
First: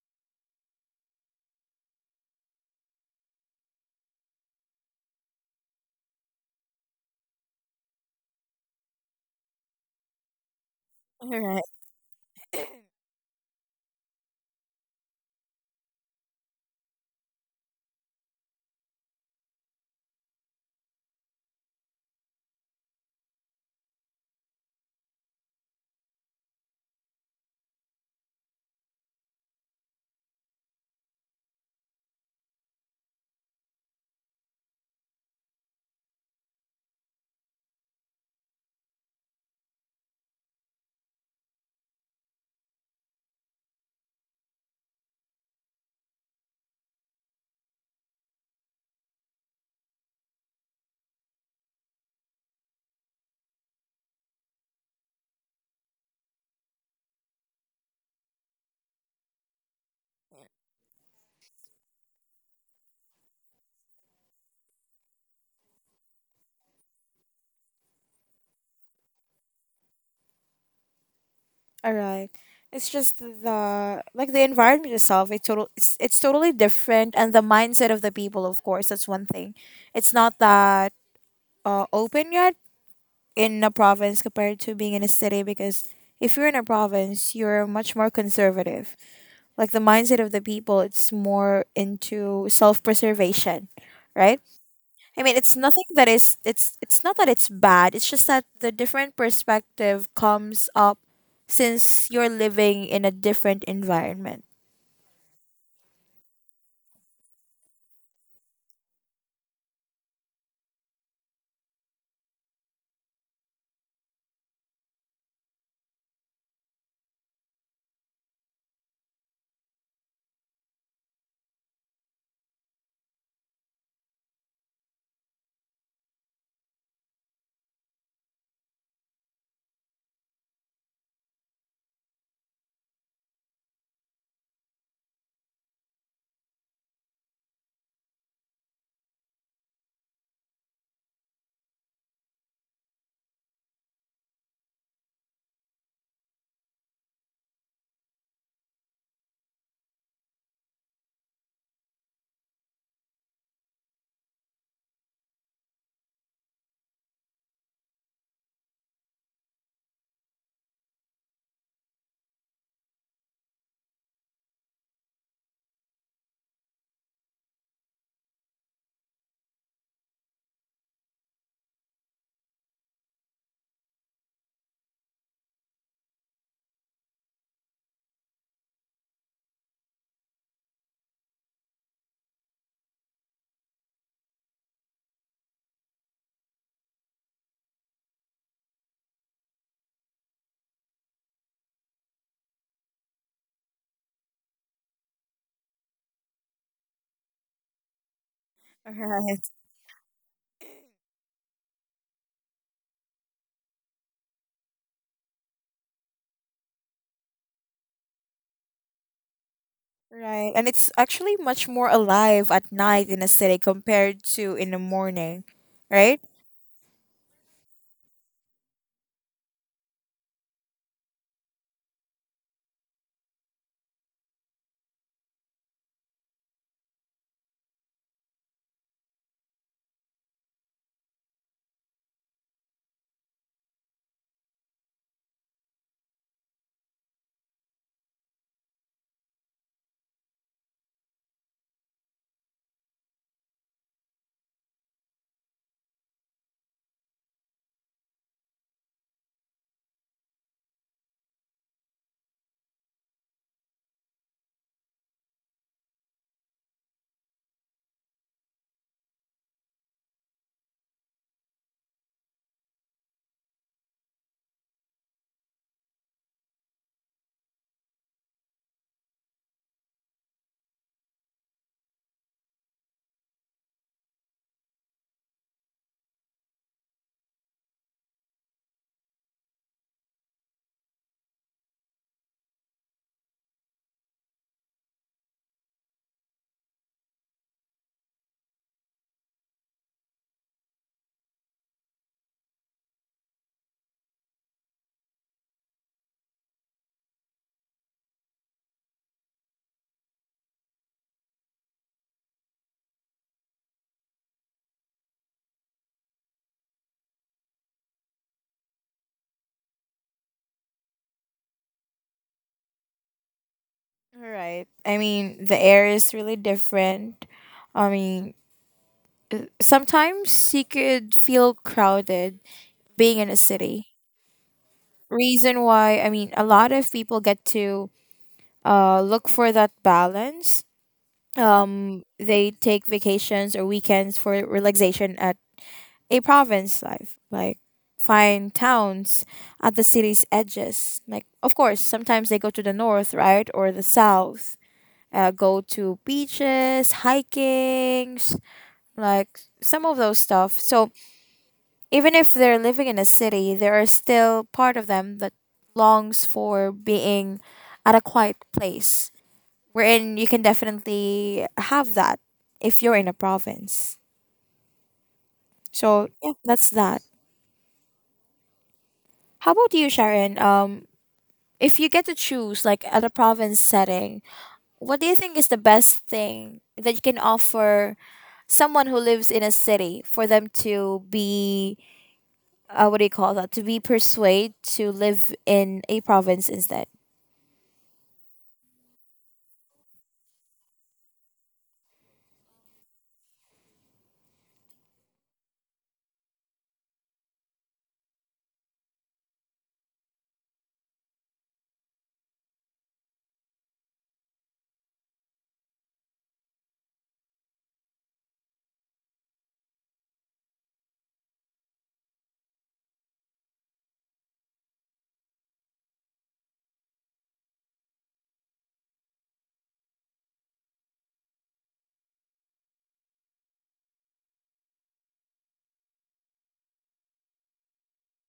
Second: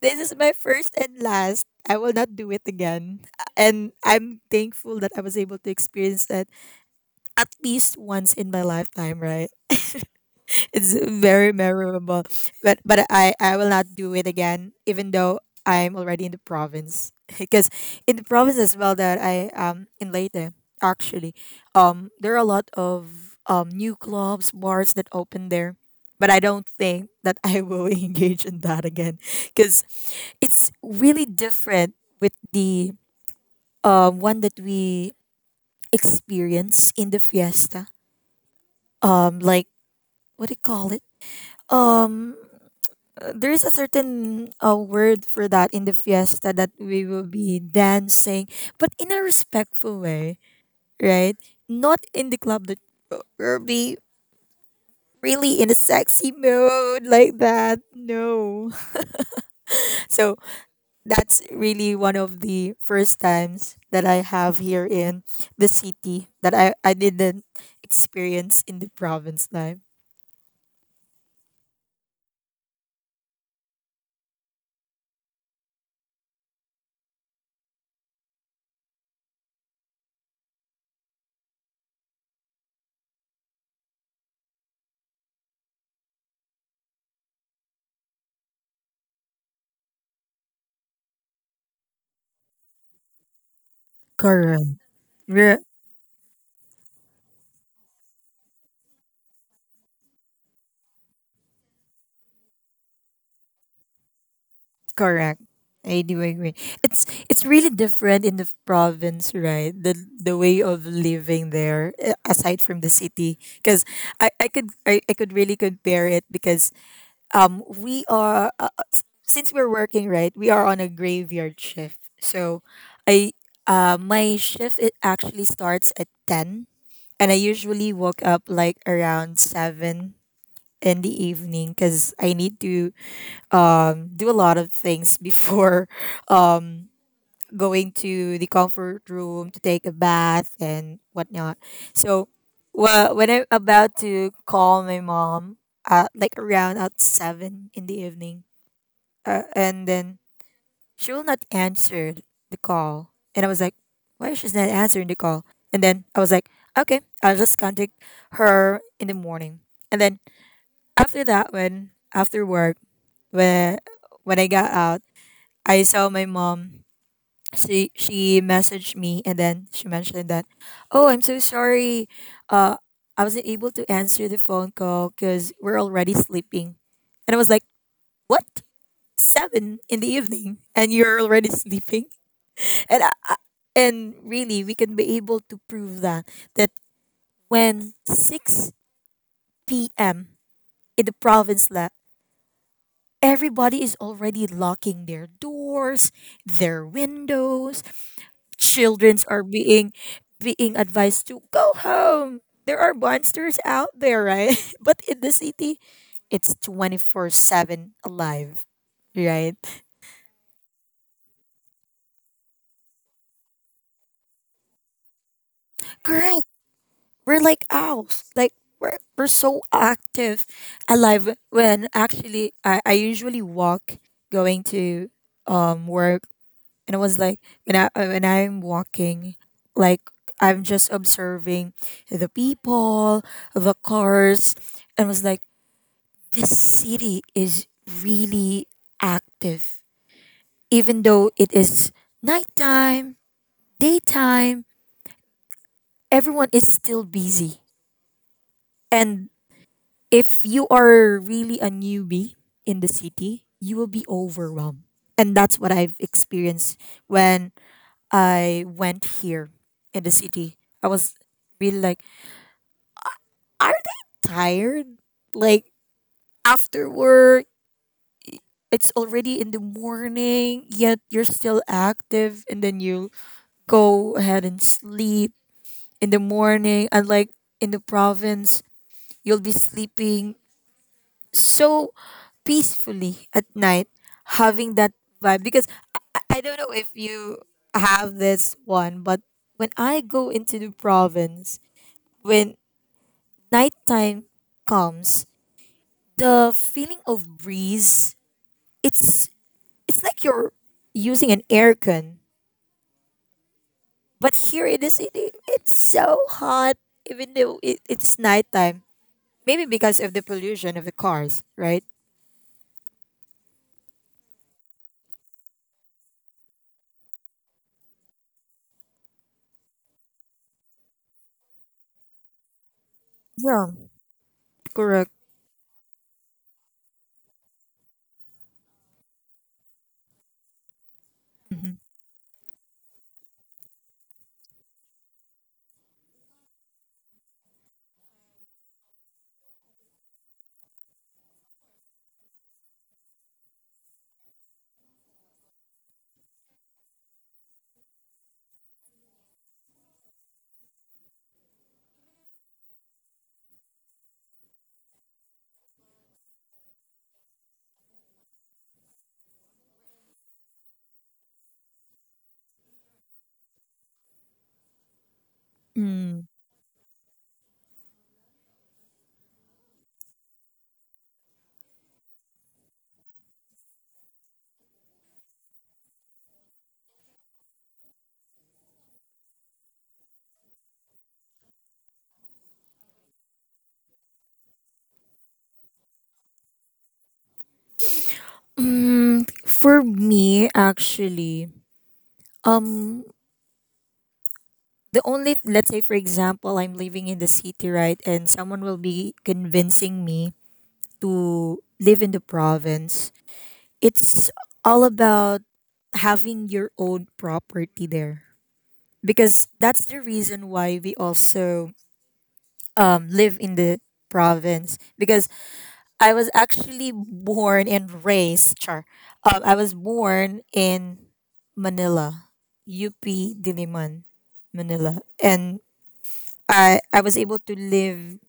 Speaker 2: This is my first and last. I will not do it again. And I'm thankful that I was able to experience that at least once in my lifetime, right? It's
Speaker 1: All
Speaker 2: very
Speaker 1: right.
Speaker 2: memorable. But I will not do it again, even though I'm already in the province. Because in the province as well that I, in Leyte, actually, there are a lot of new clubs, bars that open there. But I don't think that I will engage in that again, because it's really different with the one that we experience in the fiesta. Like, what do you call it? Um, there's a certain, word for that in the fiesta that we will be dancing, but in a respectful way, right? Not in the club that, we'll be really in a sexy mode like that. No. So that's really one of the first times that I have here in the city that I didn't experience in the province life.
Speaker 1: All right. It's just the like the environment itself. It's total. It's totally different, and the mindset of the people, of course, that's one thing. It's not that open yet in a province compared to being in a city because if you're in a province, you're much more conservative. Like the mindset of the people, it's more into self-preservation, right?
Speaker 2: Correct.
Speaker 1: I mean, it's nothing that is, it's not that it's bad, it's just that the different perspective comes up since you're living in a different environment.
Speaker 2: Correct. I do agree. It's really different in the province, right? The way of living there, eh, aside from the city, because I could really compare it because we are, since we're working, right? We are on a graveyard shift. So, I my shift, it actually starts at 10, and I usually woke up like around 7 in the evening because I need to, do a lot of things before um, going to the comfort room to take a bath and whatnot. So, when I'm about to call my mom, like around at 7 in the evening, and then she will not answer the call, and I was like, why she's not answering the call? And then I was like, okay, I'll just contact her in the morning. And then after that, when after work, when when I got out, I saw my mom. She messaged me and then she mentioned that, "Oh, I'm so sorry. Uh, I wasn't able to answer the phone call because we're already sleeping." And I was like, "What? Seven in the evening, and you're already sleeping?" And and really, we can be able to prove that when six p.m. in the province left, everybody is already locking their doors, their windows, childrens are
Speaker 1: Right.
Speaker 2: being advised to go home. There are monsters out there, right? But in the city, it's 24/7 alive, right?
Speaker 1: Right. And it's actually much more alive at night in a city compared to in the morning, right?
Speaker 2: Correct. We're like owls. Like we're so active alive when actually I usually walk going to work. And it was like when I when I'm walking, like I'm just observing the people, the cars, and was like this city is really active. Even though it is nighttime, daytime, everyone is still busy. And if you are really a newbie in the city, you will be overwhelmed. And that's what I've experienced when I went here in the city. I was really like, are they tired? Like after work? It's already in the morning, yet you're still active, and then you go ahead and sleep in the morning. Unlike in the province, you'll be sleeping so peacefully at night, having that vibe. Because I don't know if you have this one, but when I go into the province, when nighttime comes, the feeling of breeze, it's it's like you're using an aircon. But here in the city, it's so hot, even though it's nighttime. Maybe because of the pollution of the cars, right?
Speaker 1: Right. I mean, the air is really different. I mean, sometimes you could feel crowded being in a
Speaker 2: Yeah,
Speaker 1: city.
Speaker 2: correct.
Speaker 1: Reason why, I mean, a lot of people get to look for that balance.
Speaker 2: Mhm.
Speaker 1: They take vacations or weekends for relaxation at a province life, like fine towns at the city's edges. Like, of course, sometimes they go to the north, right? Or the south. Go to beaches, hikings, like some of those stuff. So even if they're living in a city, there are still part of them that longs for being at a quiet place wherein you can definitely have that if you're in a province. So
Speaker 2: Mm.
Speaker 1: yeah, that's that. How about you, Sharon? If you get to choose, like at a province setting, what do you think is the best thing that you can offer someone who lives in a city for them to be, what do you call that, to be persuaded to live in a province instead?
Speaker 2: Mm, for me, actually, um, the only, let's say for example, I'm living in the city, right, and someone will be convincing me to live in the province. It's all about having your own property there, because that's the reason why we also live in the province. Because I was actually born and raised. Char, I was born in Manila, UP Diliman, Manila, and I was able to live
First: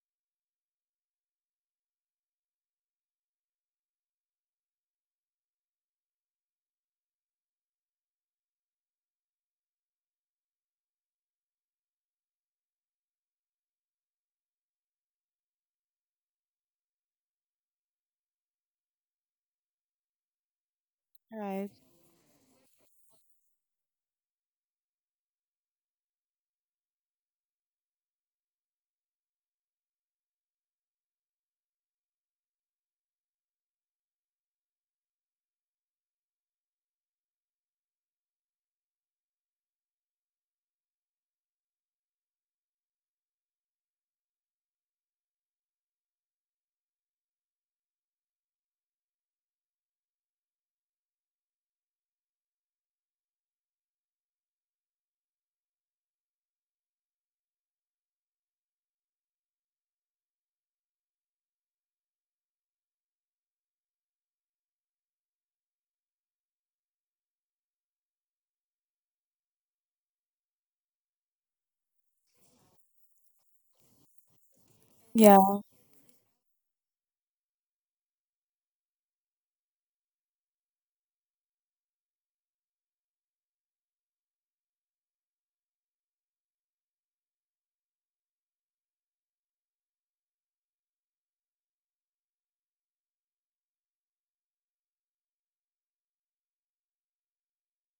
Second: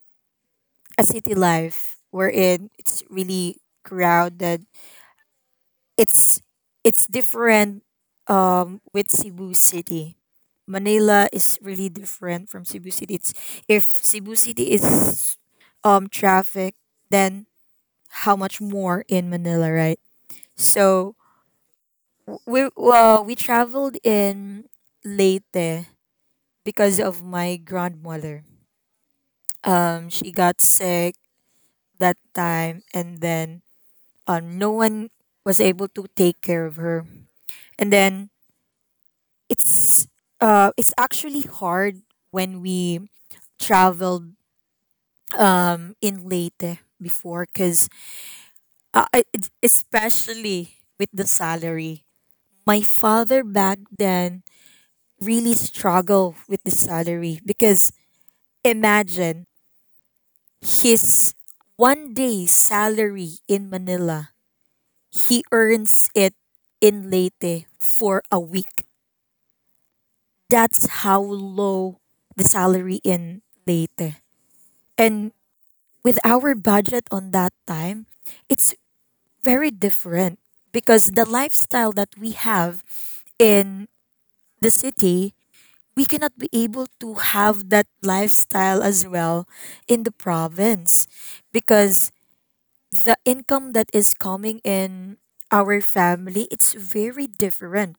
Speaker 2: a city life wherein it's really crowded. It's it's different with Cebu City. Manila is really different from Cebu City. It's, if Cebu City is traffic, then how much more in Manila, right? So
Speaker 1: Right.
Speaker 2: we traveled in Leyte because of my grandmother. She got sick that time, and then no one was able to take care of her. And then it's it's actually hard when we traveled in late before, because especially with the salary, my father back then really struggled with the salary, because imagine his 1 day salary in manila, he earns it in leyte for a week. That's how low the salary in leyte. And
Speaker 1: Yeah.
Speaker 2: with our budget on that time, it's very different, because the lifestyle that we have in the city, we cannot be able to have that lifestyle as well in the province, because the income that is coming in our family, it's very different.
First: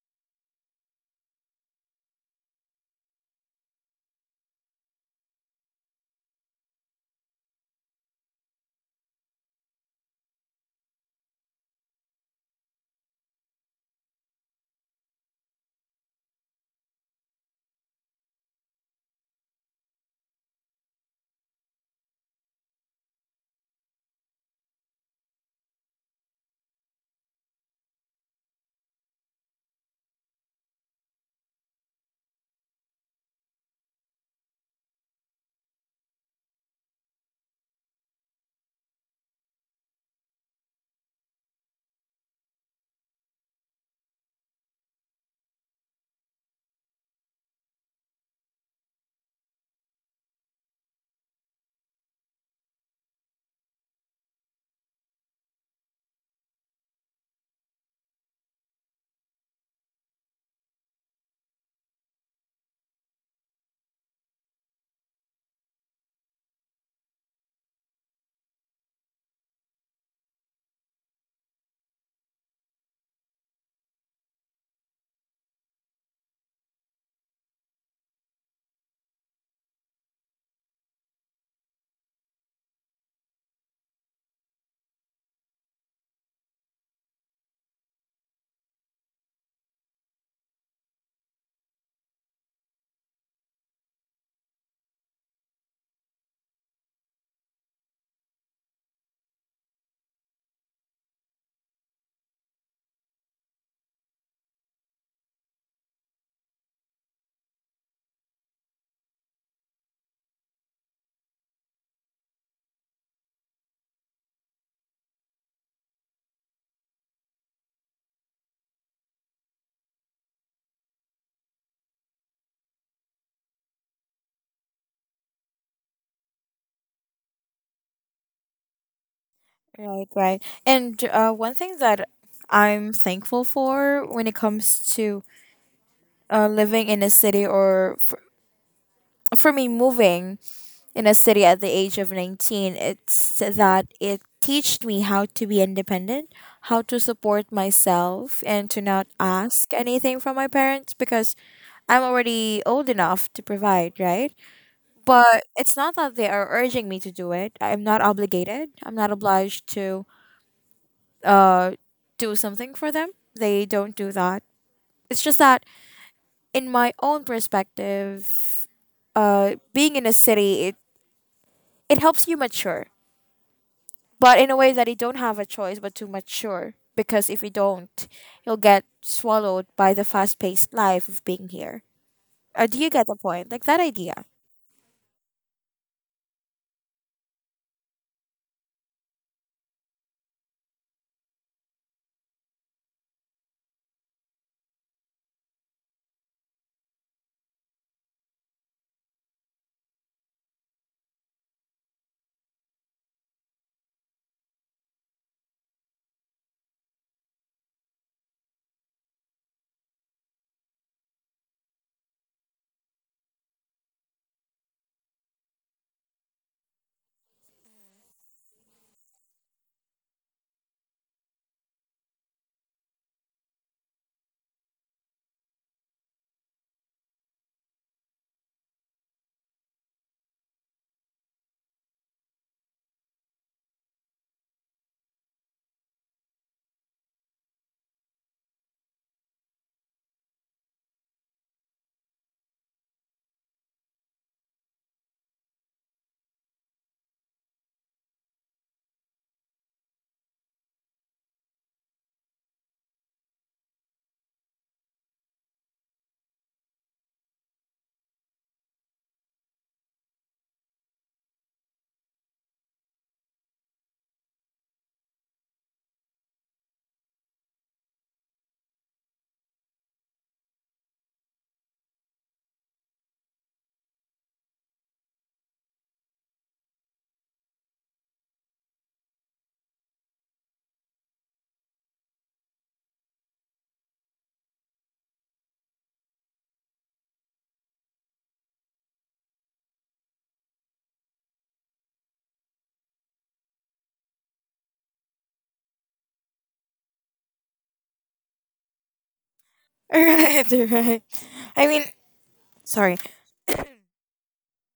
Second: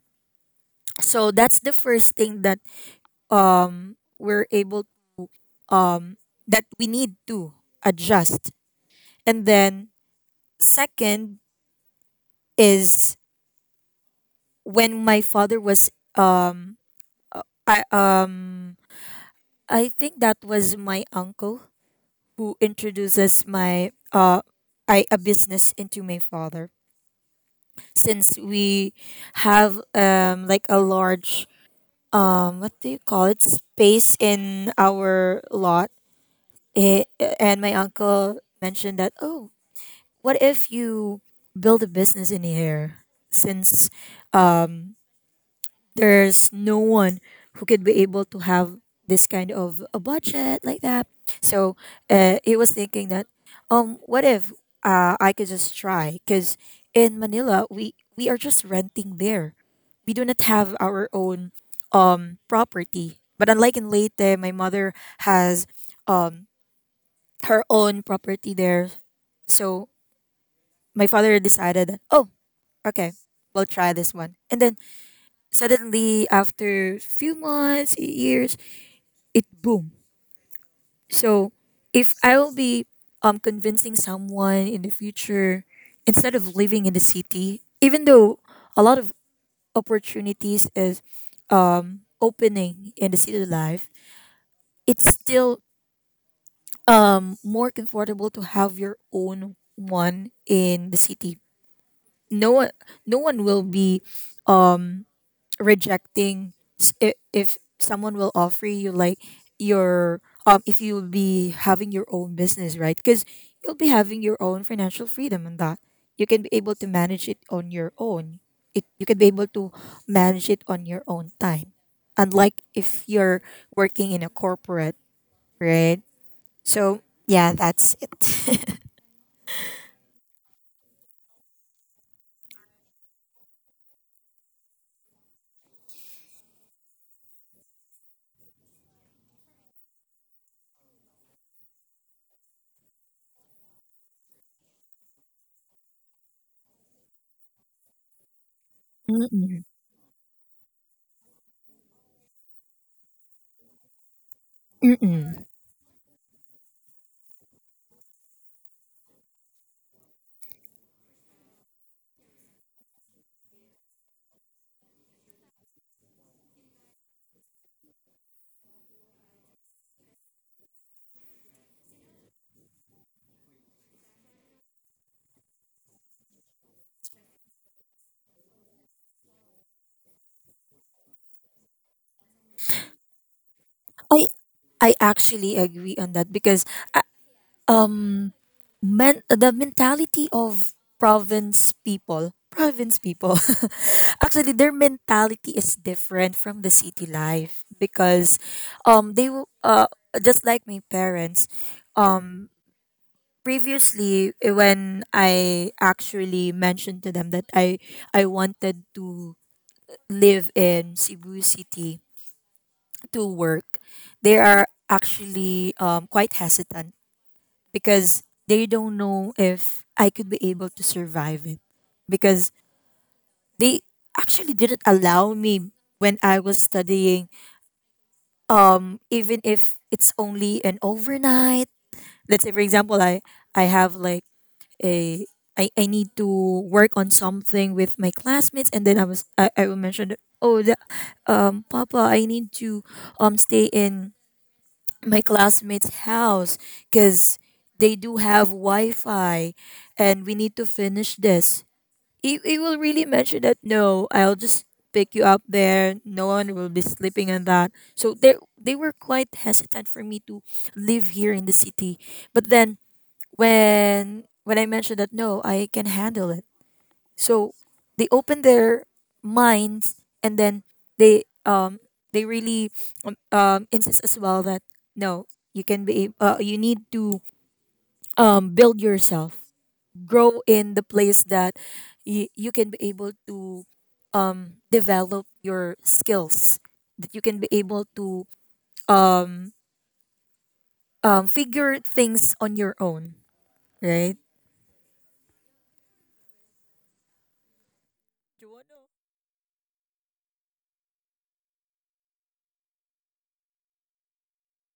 Speaker 2: So that's the first thing that we're able that we need to adjust. And then second is, when my father was um I um I think that was my uncle who introduces my I a business into my father. Since we have like a large, what do you call it, space in our lot, it, and my uncle mentioned that, oh, what if you build a business in here, since, um, there's no one who could be able to have this kind of a budget like that. So he was thinking that, what if I could just try? Because in Manila, we are just renting there. We do not have our own property. But unlike in Leyte, my mother has um her own property there. So my father decided that, oh, okay, we'll try this one. And then suddenly after few months years, it boom. So if I will be convincing someone in the future, instead of living in the city, even though a lot of opportunities is opening in the city life, it's still more comfortable to have your own one in the city. no one no one will be um rejecting if someone will offer you like your if you'll be having your own business, right? Because you'll be having your own financial freedom, and that you can be able to manage it on your own. It, you can be able to manage it on your own time, unlike if you're working in a corporate, right? So yeah, that's it.
Speaker 1: Right. Right. And one thing that I'm thankful for when it comes to living in a city, or for me moving in a city at the age of 19, it's that it taught me how to be independent, how to support myself, and to not
Speaker 2: Mm-mm.
Speaker 1: ask anything from my parents because I'm already old enough to provide, right?
Speaker 2: Mm-mm.
Speaker 1: But it's not that they are urging me to do it. I'm not obligated. I'm not obliged to uh, do something for them. They don't do that. It's just that, in my own perspective, being in a city, it helps you mature, but in a way that you don't have a choice but to mature. Because if you don't, you'll get swallowed by the fast paced life of being here. Do you get the point? Like that
Speaker 2: I
Speaker 1: idea.
Speaker 2: I actually agree on that, because uh, um men the mentality of province people actually their mentality is different from the city life, because um they w- uh just like my parents previously, when I actually mentioned to them that i wanted to live in cebu city to work, they are actually quite hesitant, because they don't know if I could be able to survive it. Because they actually didn't allow me when I was studying, even if it's only an overnight. Let's say, for example, I have like a I need to work on something with my classmates, and then I will mention that, oh the, papa, I need to stay in my classmates' house, because they do have Wi-Fi, and we need to finish this. He will really mention that, no, I'll just pick you up there. No one will be sleeping on that. So they were quite hesitant for me to live here in the city. But then, when I mentioned that no, I can handle it, so they open their minds. And then they um they really insist as well that, no, you can be you need to build yourself, grow in the place that you can be able to develop your skills, that you can be able to um figure things on your own, right?
Speaker 1: Right, right. I mean, sorry.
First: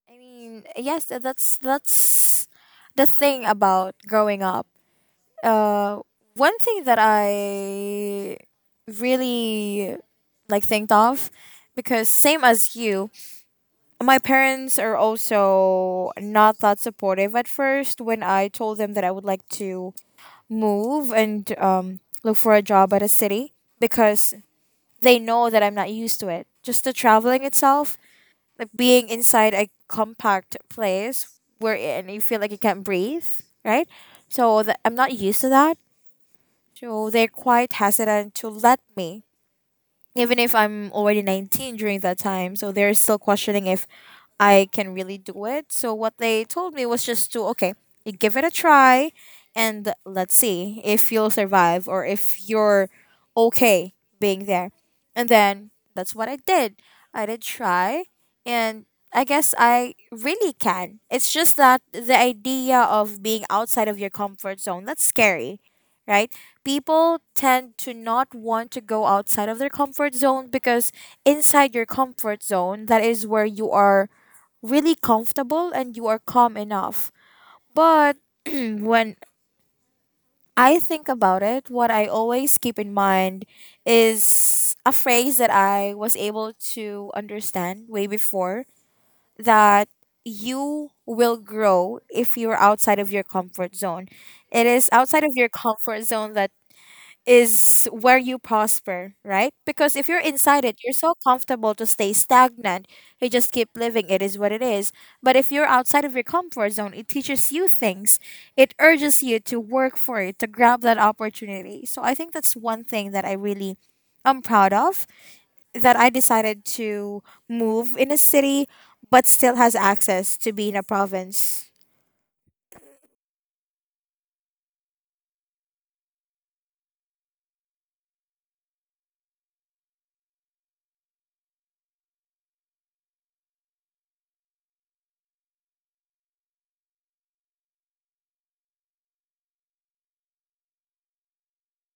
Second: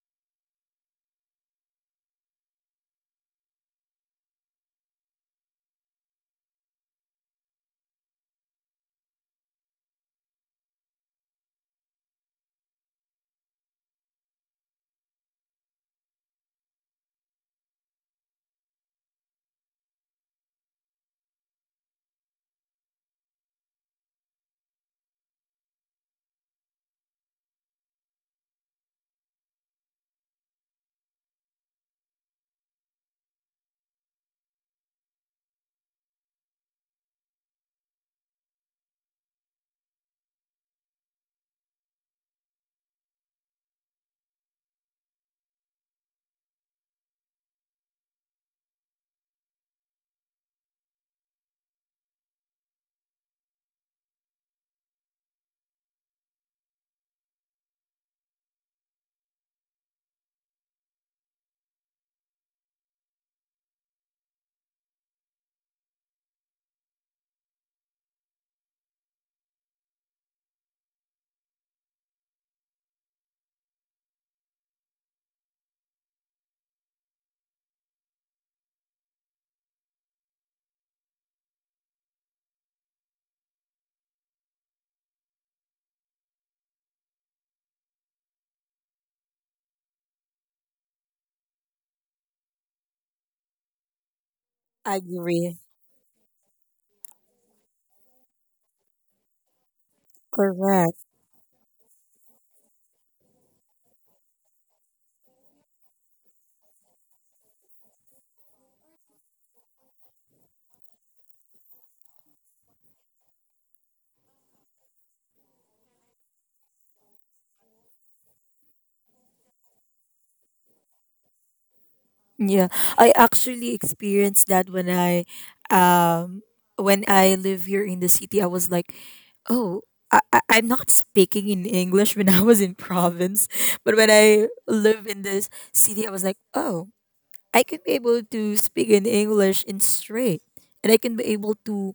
Speaker 1: I mean, yes, that's the thing about growing up. Uh, one thing that I really like think of, because same as you, my parents are also not that supportive at first when I told them that I would like to move and look for a job at a city, because they know that I'm not used to it, just the traveling itself, like being inside a compact place where and you feel like you can't breathe, right? So that I'm not used to that. So they're quite hesitant to let me, even if I'm already 19 during that time. So they're still questioning if I can really do it. So what they told me was just to, okay, you give it a try, and let's see if you'll survive or if you're okay being there. And then that's what I did. I did try, and I guess I really can. It's just that the idea of being outside of your comfort zone, that's scary, right? People tend to not want to go outside of their comfort zone because inside your comfort zone, that is where you are really comfortable and you are calm enough. But when I think about it, what I always keep in mind is a phrase that I was able to understand way before that you will grow if you're outside of your comfort zone. It is
Speaker 2: I
Speaker 1: outside of your
Speaker 2: agree.
Speaker 1: comfort zone that is where you prosper, right? Because if you're inside it, you're
Speaker 2: Correct.
Speaker 1: so comfortable to stay stagnant. You just keep living. It is what it is. But if you're outside of your comfort zone, it teaches you things. It urges you to work for it, to grab that opportunity. So I think that's one thing that I really am proud of that I decided to move in a city but still has access to be in a province.
Speaker 2: Yeah, I actually experienced that when um, when I live here in the city. I was like, oh, I'm not speaking in English when I was in province, but when I live in this city, I was like, oh, I can be able to speak in English in straight, and I can be able to,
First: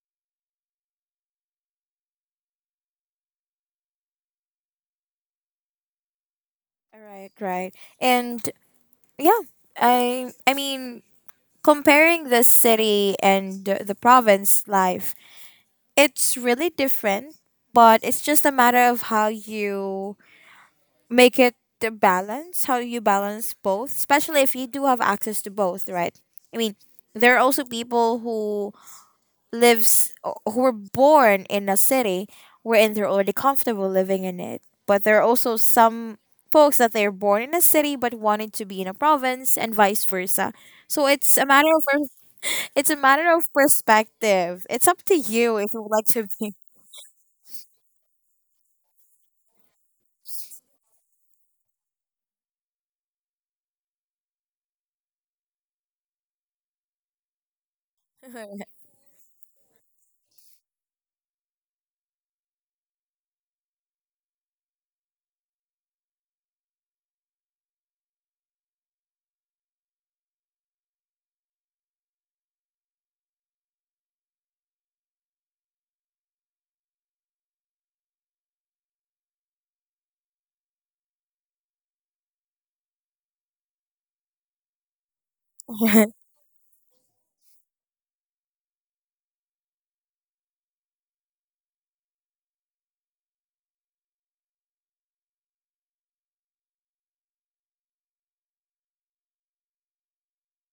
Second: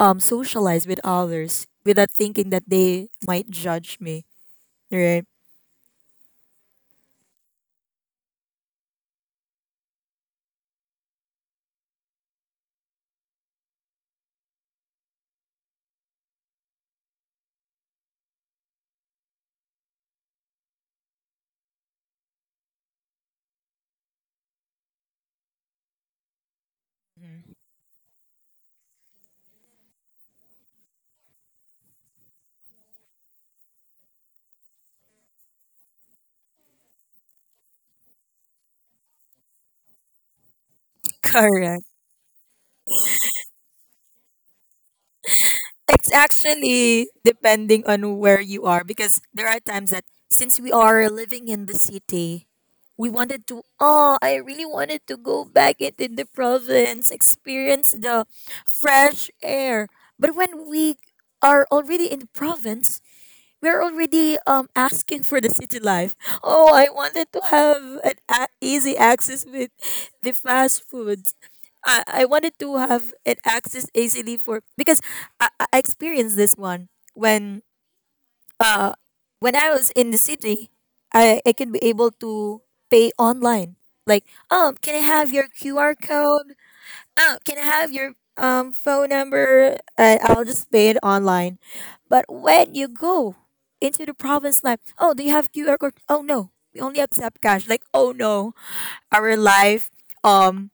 Speaker 2: socialize with others without thinking that they might judge me. Right.
Speaker 1: Right, right. And yeah, I mean, comparing the city and the province life, it's really different, but it's just a matter of how you make it the balance, how you balance both, especially if you do have access to both, right? I mean, there are
Speaker 2: Mhm.
Speaker 1: also people who lives who were born in a city wherein they're already comfortable living in it. But there are also some folks that they're born in a city but wanted to be in a province and vice versa. So it's a matter
Speaker 2: Correct.
Speaker 1: of perspective. It's up to you if you would like
Speaker 2: It's
Speaker 1: to be.
Speaker 2: actually depending on where you are, because there are times that since we are living in the city, we wanted to, oh, I really wanted to go back into the province, experience the fresh air. But when we are already in the province, we're already asking for the city life. Oh, I wanted to have easy access with the fast foods. I wanted to have an access easily for, because I experienced this one when uh when I was in the city, I can be able to pay online. Like, can I have your QR code? Oh, can I have your phone number? And I'll just pay it online. But when you go into the province, like, oh, do you have QR code? Oh no, we only accept cash. Like, oh no, our life um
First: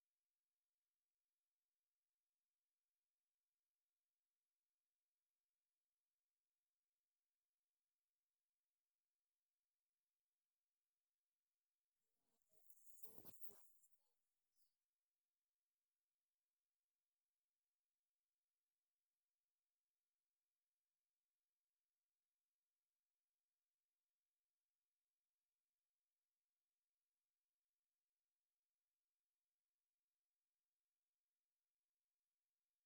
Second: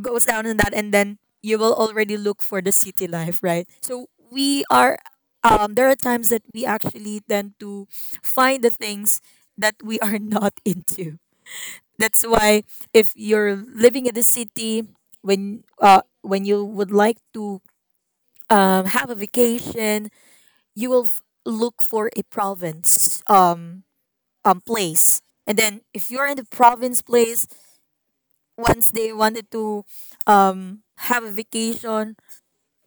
Speaker 2: goes down in that, and then you will already look for the city life, right? So we are. There are times that we actually tend to find the things that we are not into. That's why if you're living in the city, when you would like to have a vacation, you will look for a province place. And then if you're in the province place, once they wanted to have a vacation,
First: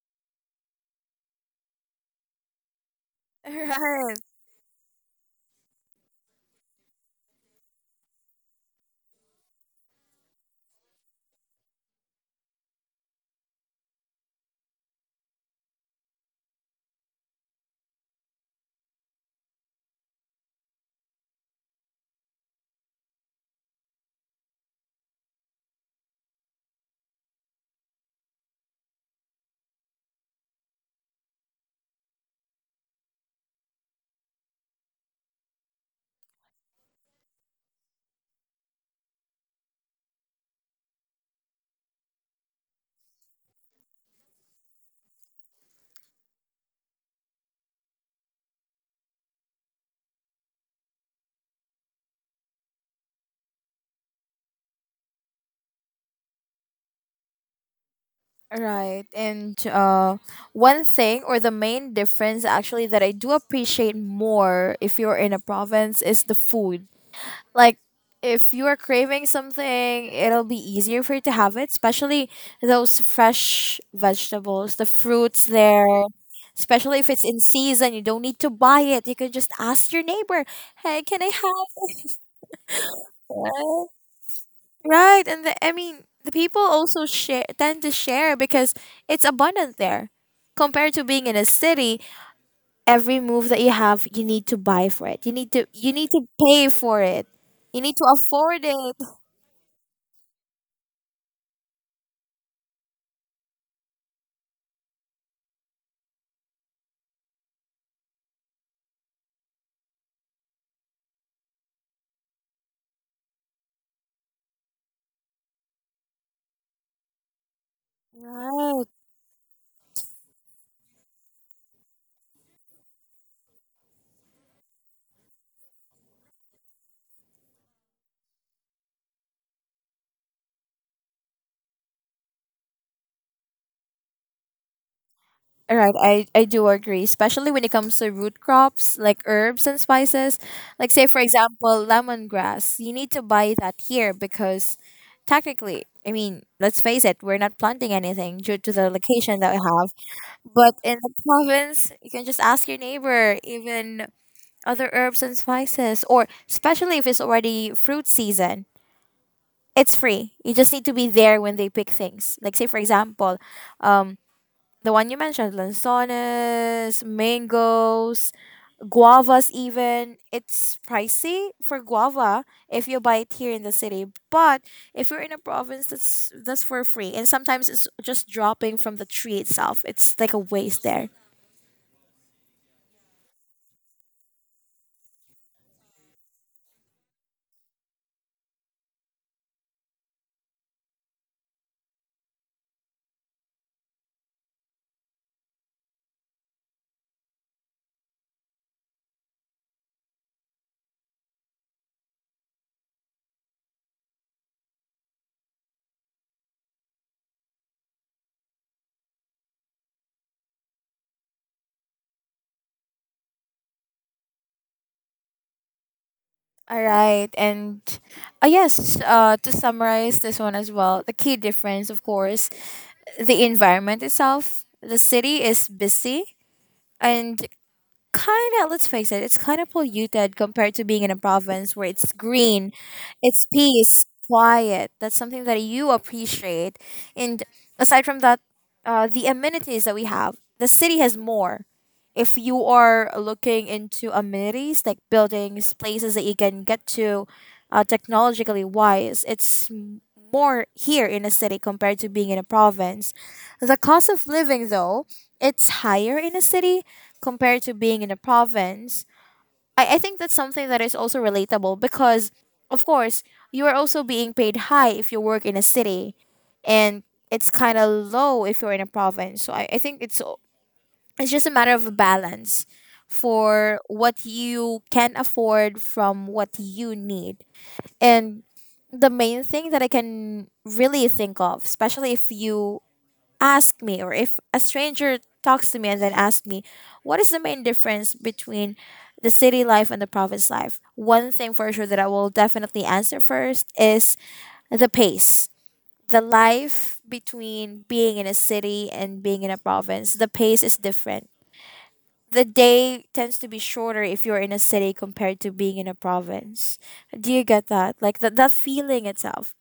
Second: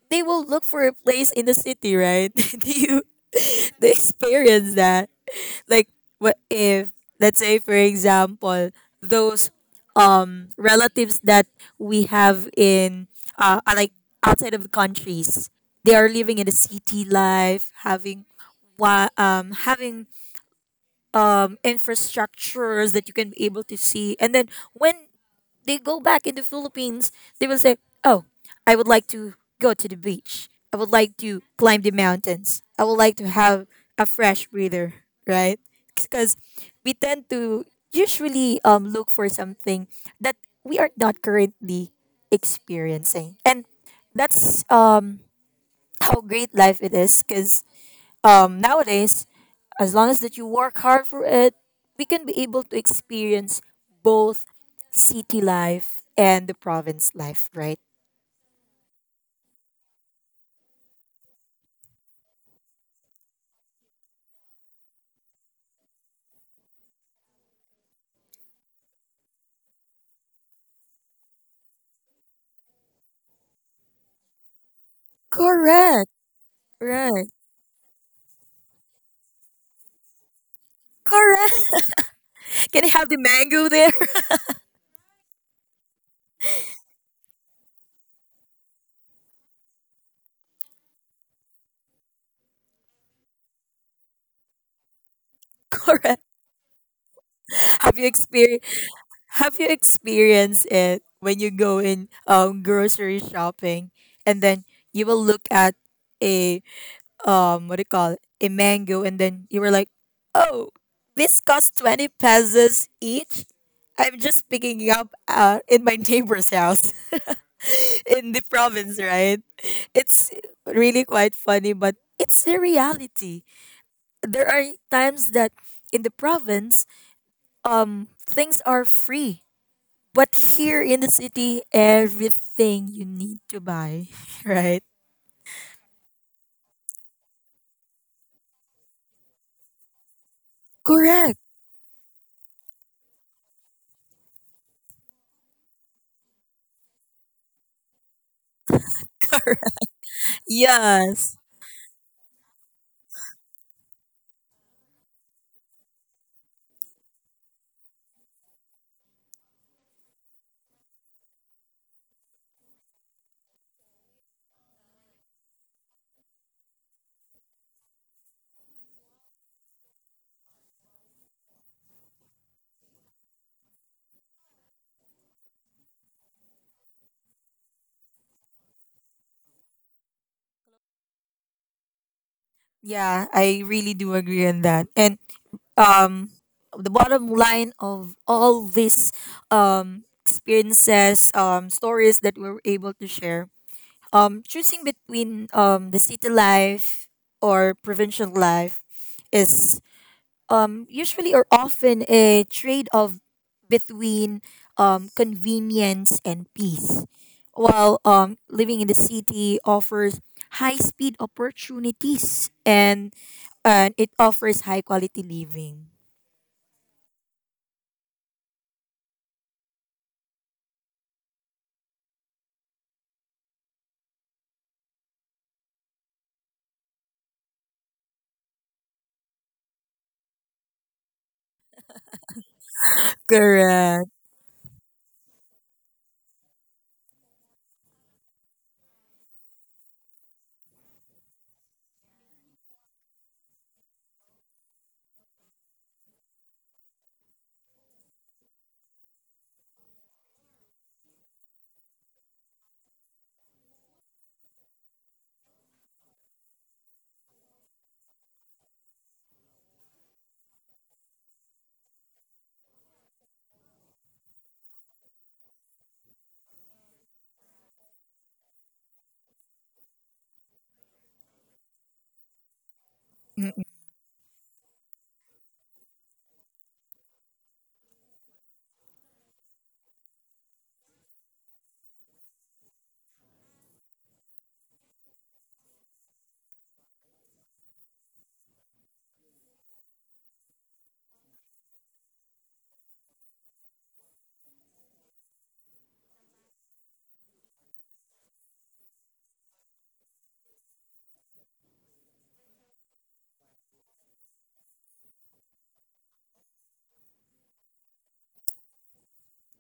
Speaker 2: they will look for a place in the city, right? Do you they
Speaker 1: Right.
Speaker 2: experience that? Like what if, let's say for example, those relatives that we have in are like outside of the countries, they are living in the city life, having having infrastructures that you can be able to see. And then when they go back in the Philippines, they will say, "Oh, I would like to go to the beach. I would like to climb the mountains. I would like to have a fresh breather." Right? Because we tend to usually look for something that we are not currently experiencing, and that's how great life it is. Because nowadays, as long as that you work hard for it, we can be able to experience both city life and the province life, right?
Speaker 1: Right. And one thing or the main difference actually that I do appreciate more if you're in a province is the food. Like, if you are craving something, it'll be easier for you to have it, especially those fresh vegetables, the fruits there.
Speaker 2: Correct.
Speaker 1: Especially if it's
Speaker 2: Right.
Speaker 1: in season, you don't need to buy it. You can just ask your neighbor, "Hey, can I
Speaker 2: Correct.
Speaker 1: have
Speaker 2: Can I have the mango there?
Speaker 1: Right, and the, I mean, the people also share tend to share because it's abundant there. Compared to being in a city, every move that you have, you need to buy for it. You need to you need
Speaker 2: Correct.
Speaker 1: to pay for it. You need
Speaker 2: Have
Speaker 1: to
Speaker 2: you experienced
Speaker 1: afford it.
Speaker 2: Have you experienced it when you go in grocery shopping, and then you will look at a what do you call it, a mango, and then you were like, oh, this costs 20 pesos each. I'm just picking it up in my neighbor's house in the
Speaker 1: Right.
Speaker 2: province, right? It's really quite funny, but it's the reality. There are times that in the province things are free, but here in the city everything you need to buy. Right?
Speaker 1: Right. I do agree, especially when it comes to root crops like herbs and spices. Like say for
Speaker 2: Correct.
Speaker 1: example, lemongrass. You need to buy that here because technically, I mean, let's face it, we're not planting anything due to the location that we have. But in the
Speaker 2: Yes.
Speaker 1: province, you can just ask your neighbor, even other herbs and spices, or especially if it's already fruit season, it's free. You just need to be there when they pick things. Like, say, for example, um, the one you mentioned, lanzones, mangoes, guavas, even. It's pricey for guava if you buy it here in the city. But if you're in a province, that's for free. And sometimes it's just dropping from the tree itself, it's like a waste there.
Speaker 2: Yeah, I really do agree on that. And um, the bottom line of all these experiences, stories that we were able to share, choosing between the city life or provincial life is usually or often a trade off between convenience and peace. While living in the city offers high speed opportunities, and it offers high quality living.
Speaker 1: All right, and yes, to summarize this one as well, the key difference, of course, the environment itself. The city is busy and kind of, let's face it, it's kind of polluted compared to being in a province where it's green, it's peace
Speaker 2: Correct.
Speaker 1: quiet, that's something that you appreciate. And aside from that, the amenities that we have, the city has more. If you are looking into amenities like buildings, places that you can get to, technologically wise, more here in a city compared to being in a province. The cost of living though, it's higher in a city compared to being in a province. I think that's something that is also relatable because, of course, you are also being paid high if you work in a city, and it's kind of low if you're in a province. So I think it's just a matter of a balance
Speaker 2: Mm.
Speaker 1: for what you can afford from what you need. And the main thing that I can really think of, especially if you ask me or if a stranger talks to me and then asks me what is the main difference between the city life and the province life, one thing for sure that I will definitely answer first is the pace. The life between being in a city and being in a province, the pace is different. The day tends to be shorter if you're in a city compared to being in a province. Do you get that, like that feeling itself?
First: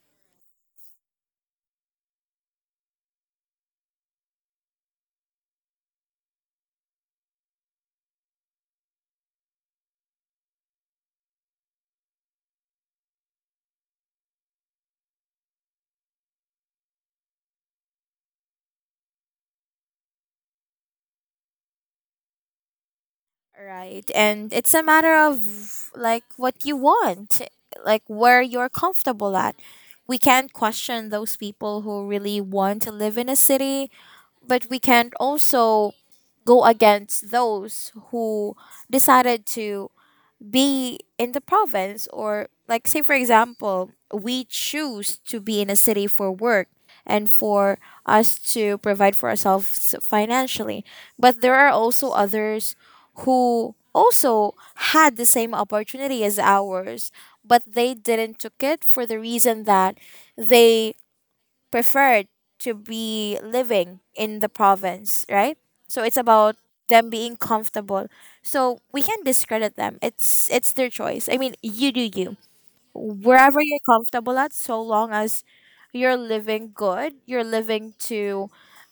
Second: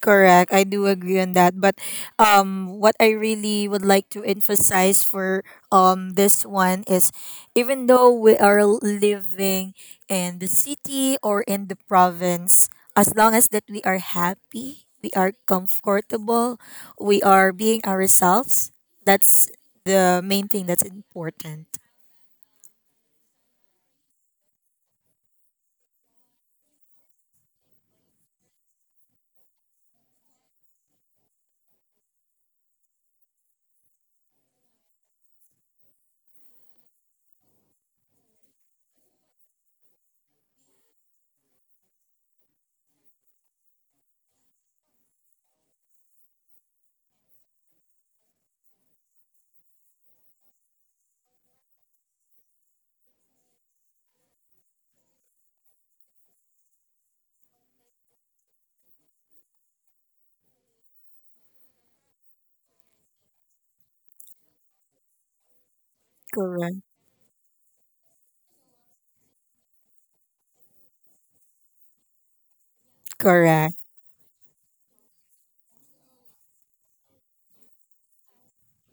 Speaker 2: Correct. I do agree on that. But what I really would like to emphasize for this one is, even though we are living in the city or in the province, as long as that we are happy, we are comfortable, we are being ourselves, that's the main thing that's important.
Speaker 1: Right. And it's a matter of like what you want, like where you're comfortable at. We can't question those people who really want to live in a city, but we can't also go against those who decided to be in the province, or like say for example we choose to be in a city for work and for us to provide for ourselves financially, but there are also others who also had the same opportunity as ours but they didn't took it for the reason that they preferred to be living in the province, right? So it's about
Speaker 2: Correct.
Speaker 1: them being comfortable. So we can't discredit them. It's their choice. I mean, you do you. Wherever
Speaker 2: Correct.
Speaker 1: you're comfortable at, so long as you're living good, you're living to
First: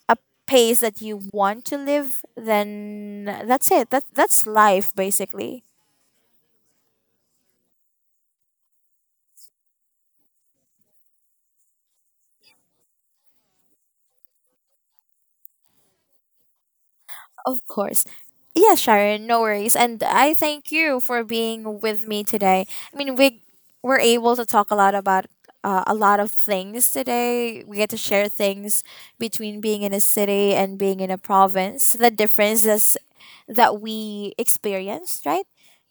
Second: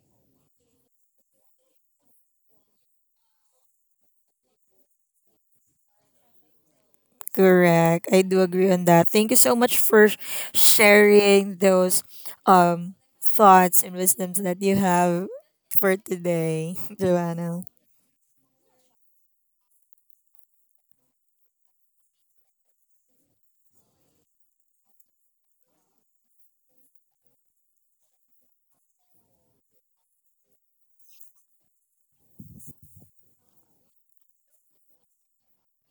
Speaker 1: a pace that you want to live, then that's it. That's life basically.
Speaker 2: Correct. I do agree on that. Thank you so much for sharing those um thoughts and wisdoms that you have for today, Joanna.
Speaker 1: Of course. Yeah, Sharon, no worries. And I thank you for being with me today. I mean, we were able to talk a lot about a lot of things today. We get to share things between being in a city and being in a province, the differences that we experienced, right?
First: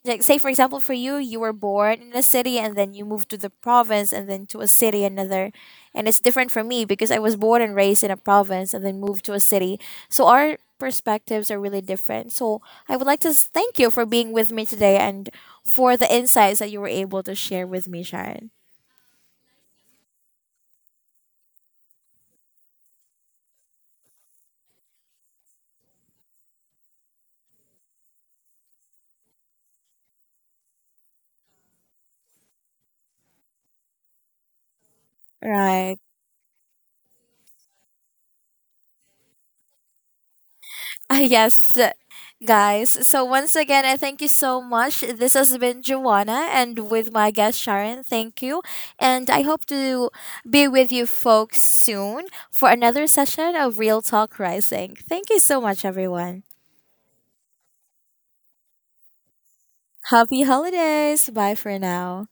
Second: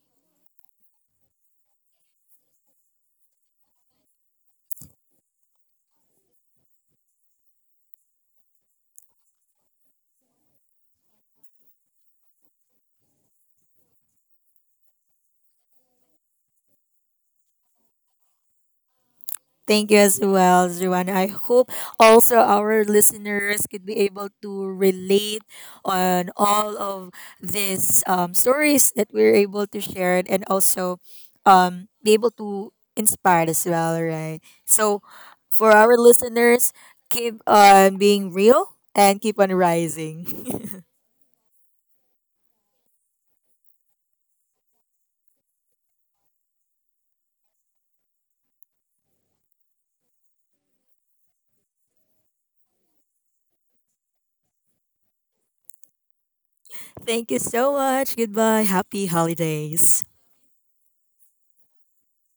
Speaker 1: Like, say, for example, for you, you were born in a city and then you moved to the province and then to a city, another. And it's different for me because I was born and raised in a province and then moved to a city. So our perspectives are really different. So I would like to thank you for being with me today and for the insights that you were able to share with me, Sharon.
Speaker 2: Thank you as well, Juan. I hope also our listeners could be able to relate on all of these stories that we're able to share, and also be able to inspire as well, right? So, for our
Speaker 1: Right.
Speaker 2: listeners, keep on being real and keep on rising.
Speaker 1: Ah, yes, guys. So once again, I thank you so much. This has been Joanna and with my guest Sharon. Thank you. And I hope to be with you folks soon for another session of Real Talk Rising. Thank you so much, everyone.
Speaker 2: Thank you so much. Goodbye. Happy holidays.
Speaker 1: Happy holidays. Bye for now.